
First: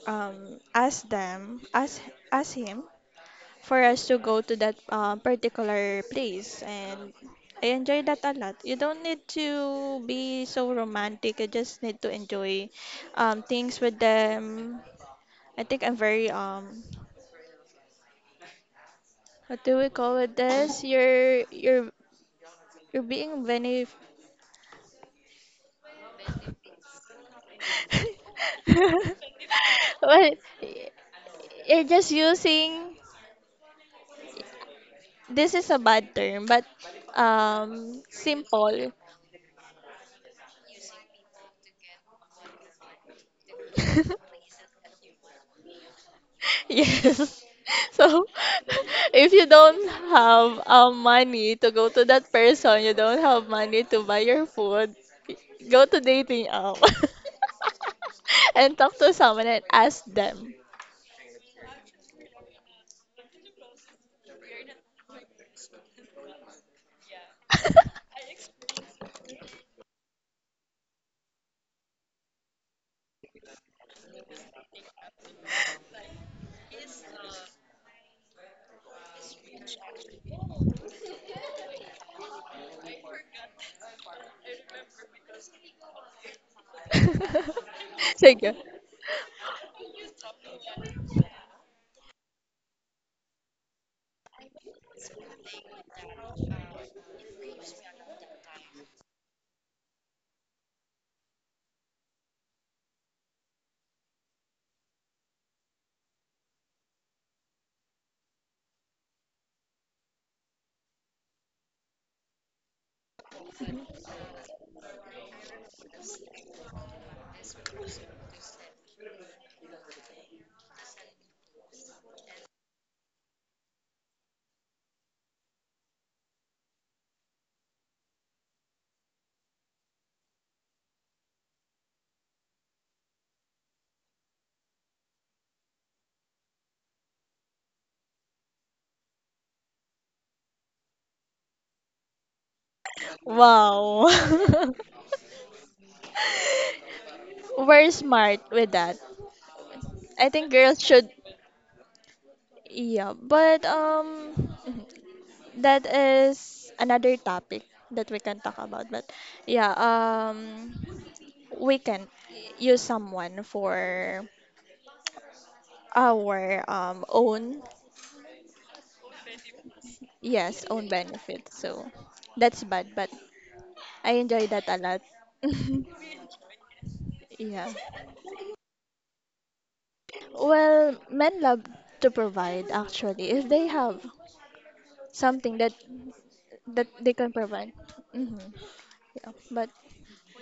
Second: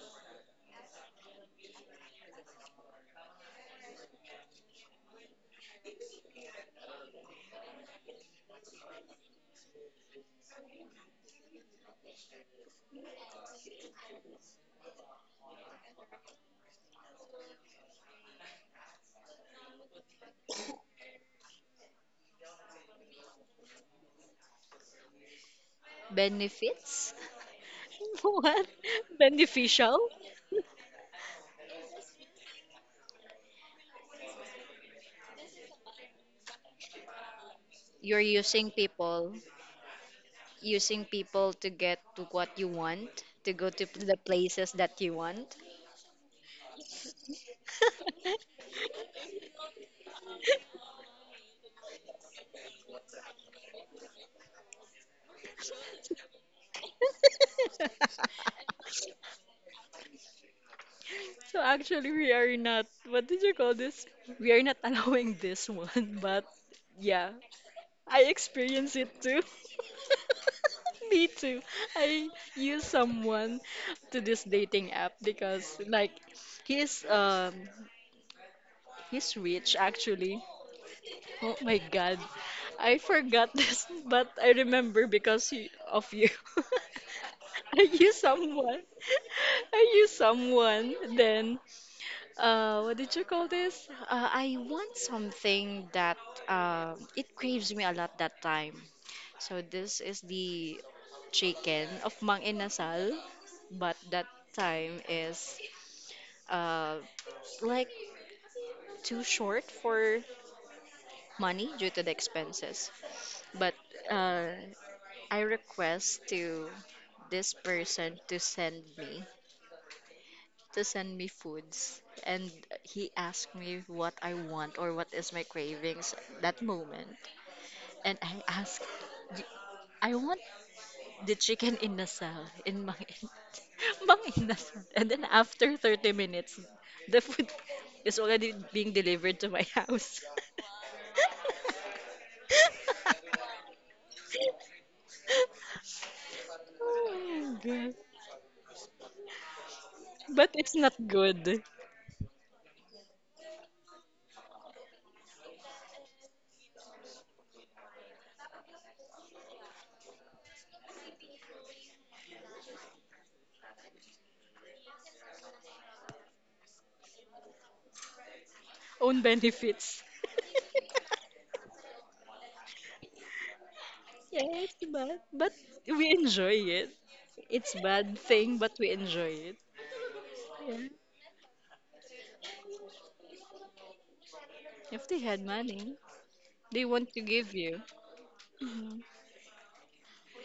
B: um, ask them, ask, ask him for us to go to that um, particular place. And I enjoy that a lot. You don't need to be so romantic. You just need to enjoy um, things with them. I think I'm very um, what do we call it this? You're you're you're being benef
A: Benefits? *laughs* What?
B: *laughs*
A: Beneficial?
B: well, you're just using, this is a bad term, but um
A: You're using
B: simple.
A: people, using people to get to what you want, to go to p- the
B: *laughs*
A: places that you want.
B: Yes. *laughs* So
A: *laughs*
B: *laughs* if you don't have um, money to go to that person, you don't have money to buy your food, go to dating app *laughs* and talk to someone and ask them.
A: So actually, we are not, what did you call this? We are not allowing this one, *laughs* but yeah, I experience it too. *laughs* Me too. I use someone to this dating app because like he's um he's rich actually. Oh my God. I forgot this, but I remember because you- of you. *laughs* Are you
B: *laughs* Sige.
A: someone? *laughs* Are you someone? Then, uh, what did you call this? Uh, I want something that uh, it craves me a lot that time. So this is the chicken of Mang Inasal, but that time is uh, like too short for money due to the expenses. But uh, I request to this person to send me to send me foods, and he asked me what I want or what is my cravings that moment, and I asked, "Do- I want the chicken inasal in my *laughs* mang inasal," and then after thirty minutes the food *laughs* is already being delivered to my house. *laughs*
B: Wow.
A: *laughs* Oh
B: *laughs*
A: my
B: We're
A: God.
B: smart with that. I
A: But
B: think
A: it's
B: girls
A: not
B: should,
A: good.
B: yeah, but um *laughs* that is another topic that we can talk about. But yeah, um we can use someone for our um own,
A: Own benefits.
B: yes,
A: *laughs*
B: own benefit. So that's bad, but I
A: Yeah,
B: enjoy that
A: it's
B: a lot.
A: bad. But we enjoy it.
B: *laughs*
A: It's
B: Yeah.
A: bad thing, but we enjoy it.
B: Well, men love to provide actually if they have
A: If they had
B: something that
A: money, they
B: that
A: want
B: they
A: to
B: can
A: give
B: provide.
A: you.
B: Hmm. Yeah, but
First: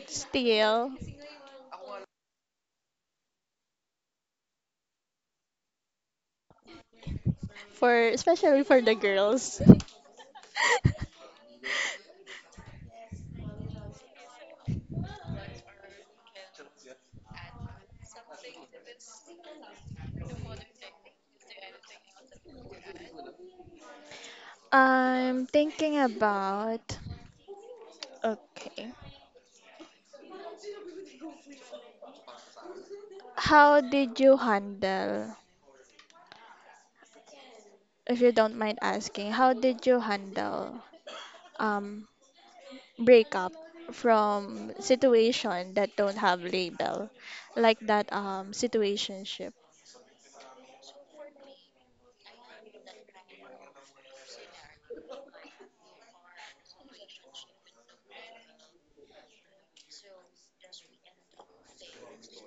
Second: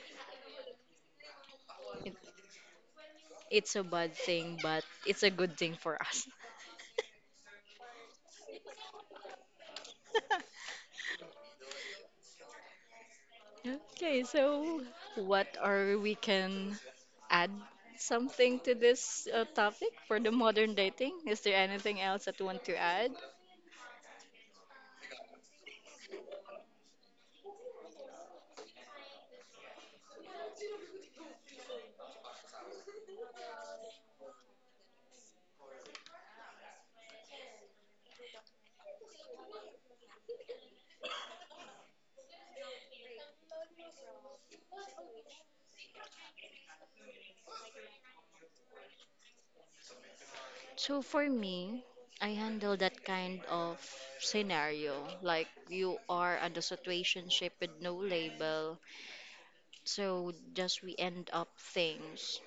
B: still,
A: It, it's a bad thing, but it's a good thing for us.
B: for especially for the girls,
A: *laughs*
B: *laughs*
A: Okay, so what are we can add something to this uh, topic for the modern dating? Is there anything else that you want to add?
B: I'm thinking about, okay. How did you handle, if you don't mind asking, how did you handle um breakup from situation that don't have label, like that um situationship?
A: So for me, I handle that kind of scenario. Like you are at a situationship with no label. So just we end up things.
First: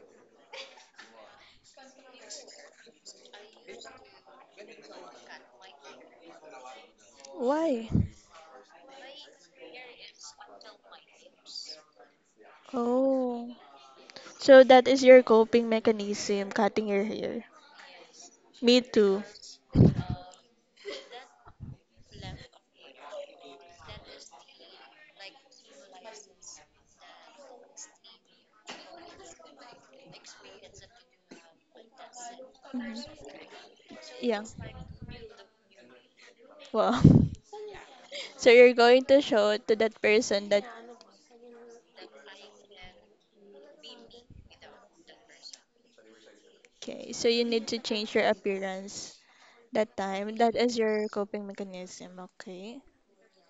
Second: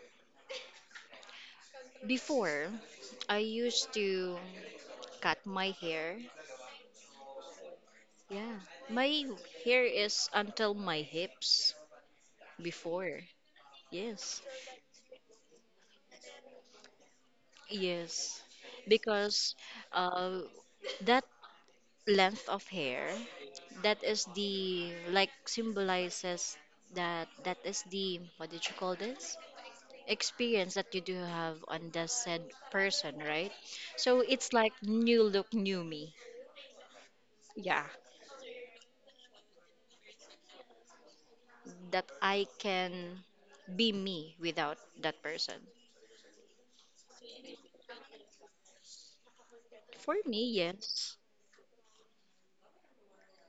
A: Before, I used to cut my hair.
B: Why?
A: Yeah. My hair is until my hips before.
B: Oh.
A: Yes.
B: So that is your coping mechanism, cutting your hair.
A: Yes.
B: Me too.
A: Because uh, that length of hair, that is the like symbolizes that that is the what did you call this experience that you do have on the said person,
B: Mhm.
A: right? So
B: Yeah.
A: it's like new look new me.
B: Wow. *laughs*
A: Yeah,
B: So you're going to show to that person that
A: that I can be me without that person.
B: okay, so you need to change your appearance that
A: For
B: time.
A: me,
B: That is your
A: yes.
B: coping mechanism, okay?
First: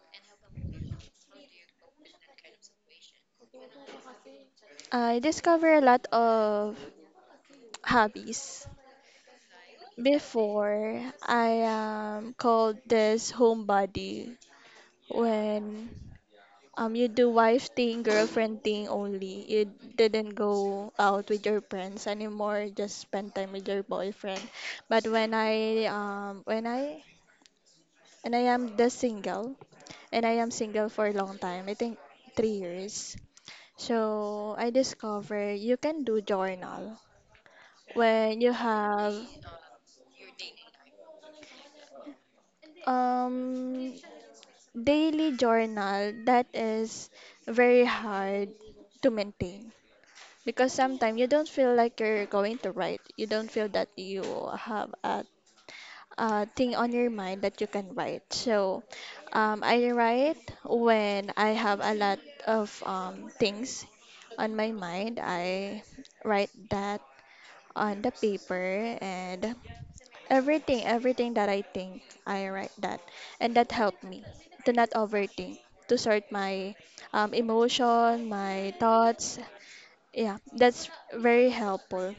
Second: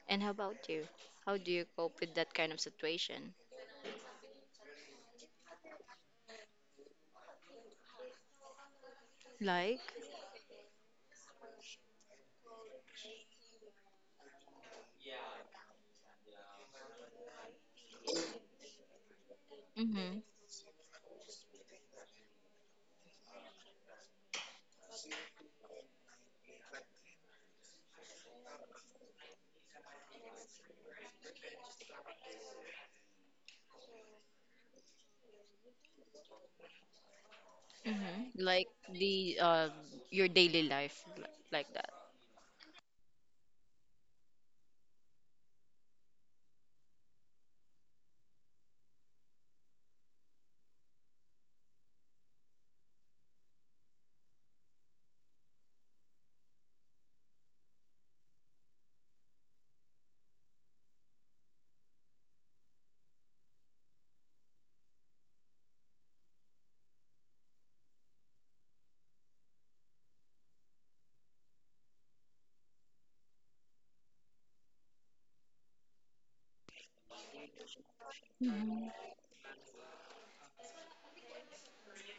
A: And how about you, how do you cope with that kind of situation?
B: I discover a lot of hobbies.
A: Like,
B: Before I um called this homebody when Um, you do wife thing, girlfriend thing only. You
A: mm-hmm,
B: didn't go out with your friends anymore, just spend time with your boyfriend. But when I um when I and I am the single and I am single for a long time, I think three years. So I discover you can do journal
A: mm-hmm.
B: when you
A: Like
B: have
A: the uh, your daily life li- like that.
B: um daily journal that is very hard to maintain. Because sometimes you don't feel like you're going to write. You don't feel that you have a, a thing on your mind that you can write. So um, I write when I have a lot of um, things on my mind. I write that on the paper and everything, everything that I think, I write that. And that helped me to not overthink, to sort my um, emotion, my thoughts, yeah, that's very helpful.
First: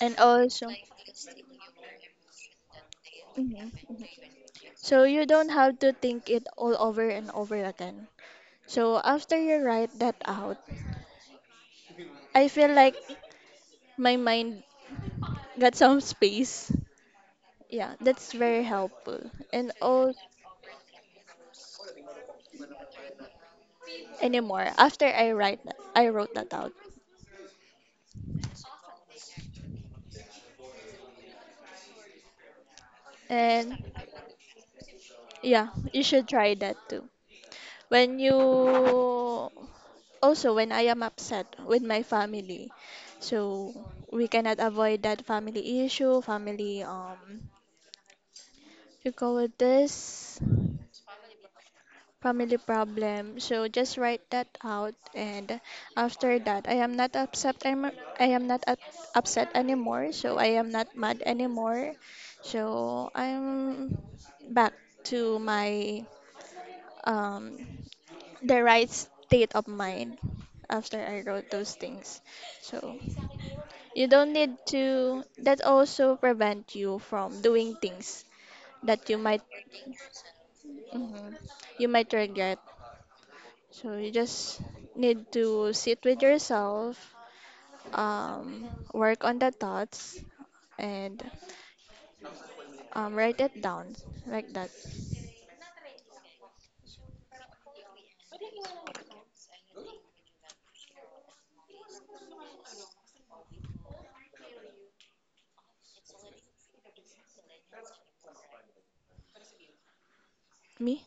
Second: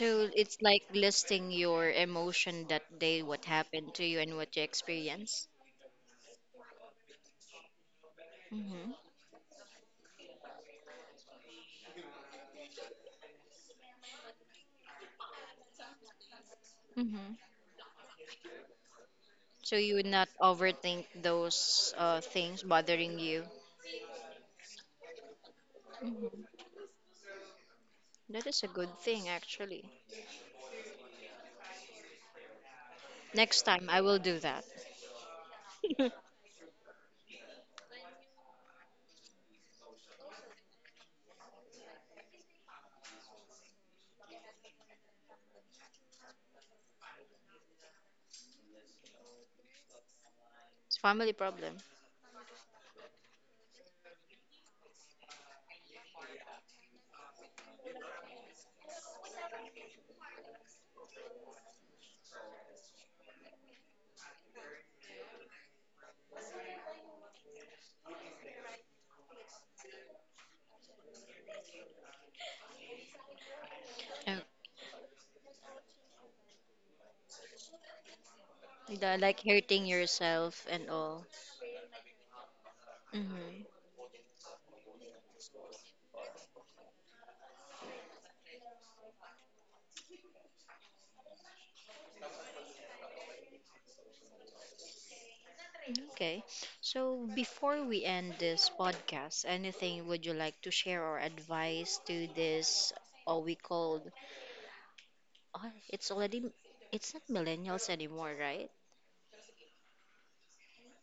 B: And
A: it's
B: also,
A: like listing your emotion that day, what
B: mhm,
A: happened to you and what you
B: so you don't
A: experienced.
B: have to think it all over and over again.
A: Hmm.
B: So after you write that out, I feel like my mind got some *laughs* space.
A: Mm-hmm.
B: Yeah, that's very helpful. And
A: So you would
B: all
A: not overthink those uh, things bothering you.
B: anymore after I write that, I wrote
A: Mhm.
B: that out.
A: That is a good thing, actually. Next
B: And
A: time, I will do that.
B: yeah, you should
A: *laughs*
B: try that too. When you also when I am upset with my family. So we cannot avoid that family issue, family um you call it this
A: It's family problem.
B: family problem. So just write that out and after that I am not upset I'm, I am not up, upset anymore. So I am not mad anymore. So I'm back to my um the right state of mind after I wrote those things. So you don't
A: Oh,
B: need to, that also prevent you from doing things that you
A: the,
B: might,
A: like hurting yourself and all.
B: mhm, you might regret.
A: Hmm.
B: So you just need to sit with yourself, um, work on the thoughts and um, write it down like that.
A: Okay. So before we end this podcast, anything would you like to share or advice to this, or we called, oh, it's already, it's not millennials anymore, right?
B: Me?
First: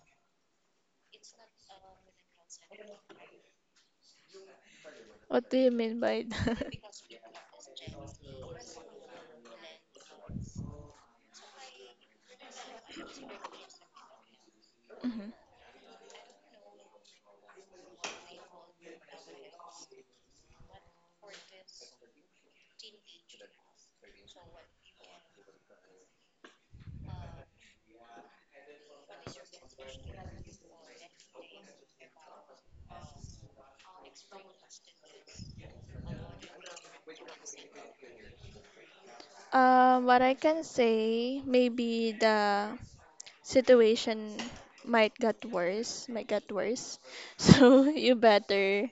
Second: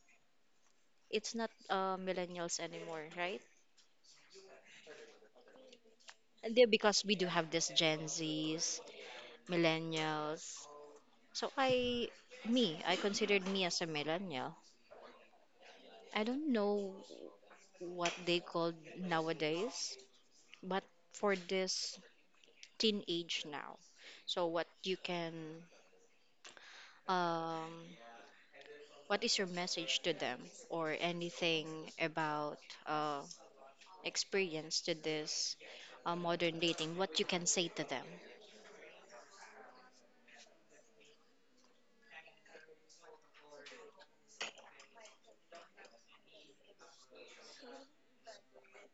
A: It's not uh, millennials anymore, right?
B: What do you mean by
A: And they-
B: that?
A: because
B: *laughs*
A: we do have this Gen Zs, millennials. So I, me, I considered me as a millennial.
B: Mhm.
A: I don't know what they call nowadays, but for this teenage now. So what you can, um, what is your message to them or anything about uh, experience to this uh, modern dating, what you can say to them?
B: Um, what I can say, maybe the situation might get worse, might get worse. *laughs* So you better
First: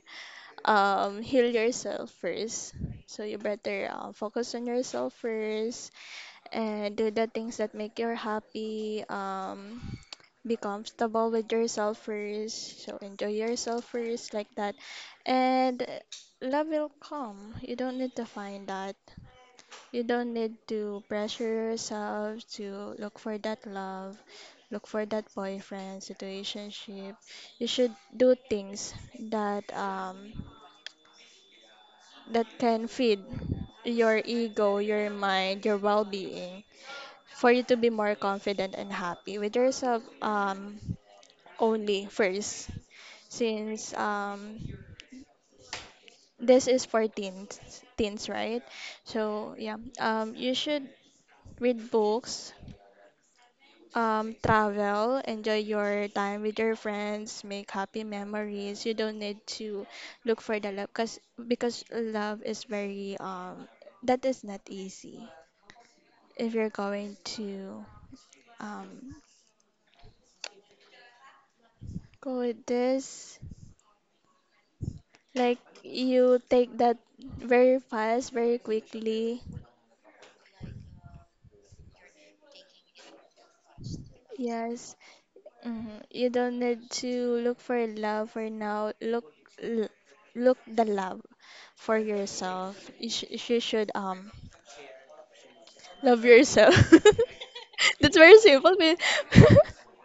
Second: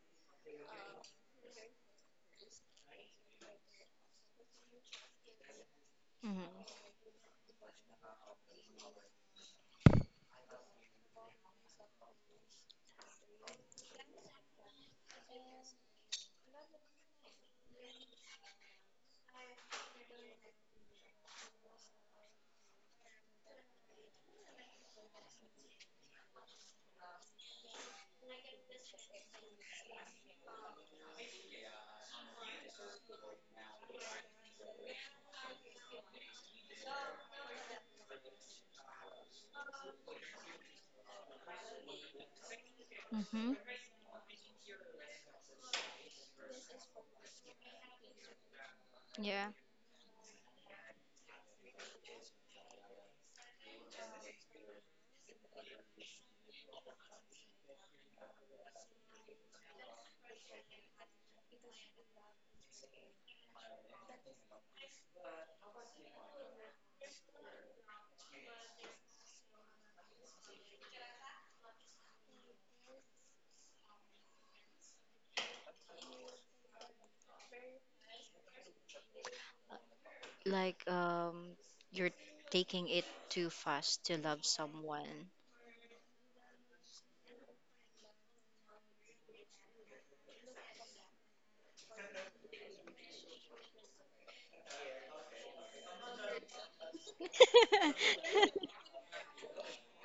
B: um, heal yourself first. So you better uh, focus on yourself first
A: Mhm.
B: and do the things that make you happy. Um, be comfortable with yourself first. So enjoy yourself first, like that. And love will come. You don't need to find that. You don't need to pressure yourself to look for that love, look for that boyfriend, situationship. You should do things that um that can feed your ego, your mind, your well being for you to be more confident and happy with yourself um, only first.
A: Mm-hmm.
B: Since um, this is for teens, teens, right?
A: Yeah.
B: So, yeah, um, you should read books. Um, travel, enjoy your time with your friends, make happy memories. You don't need to look for the love because because love is very um that is not easy. If you're going to um go with this, like you take that very fast, very quickly.
A: Like um, you're taking it too fast to love
B: Yes.
A: someone.
B: Hmm. You don't need to look for love for now. Look, l- look the love for yourself. You, sh- you should um love yourself. *laughs* That's very simple,
A: *laughs*
B: but *laughs*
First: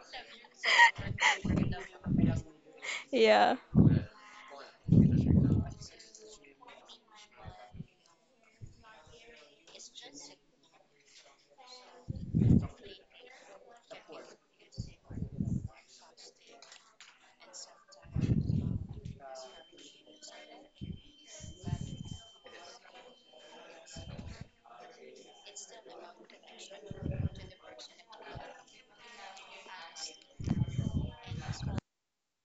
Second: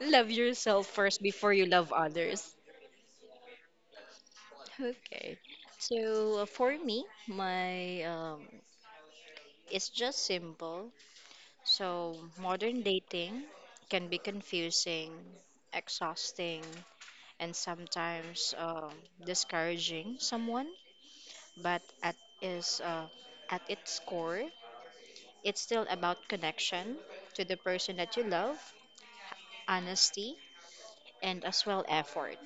A: Love yourself first before you love others.
B: yeah.
A: Okay. So uh, for me, my um, it's just simple. So modern dating can be confusing, exhausting, and sometimes um, discouraging someone, but at is uh, at its core, it's still about connection to the person that you love, honesty, and as well effort.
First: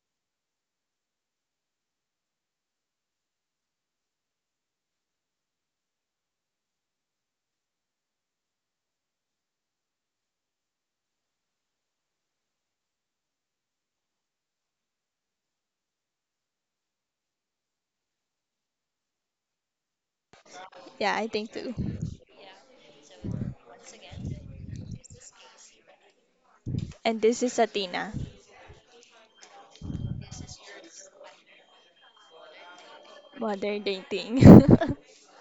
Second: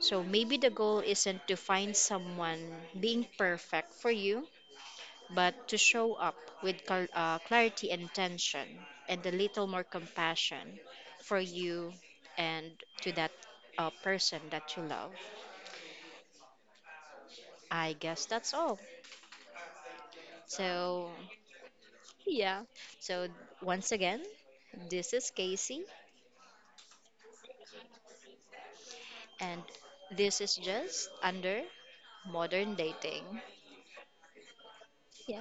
A: So maybe the goal isn't to find someone being perfect for you, but to show up with cal- uh, clarity and intention, and a little more compassion for you and to that uh, person that you love. I guess that's all. So
B: Yeah, I think too.
A: yeah. So once again, this is Casey,
B: And this is Athena.
A: and this is just under modern dating.
B: Modern dating. *laughs*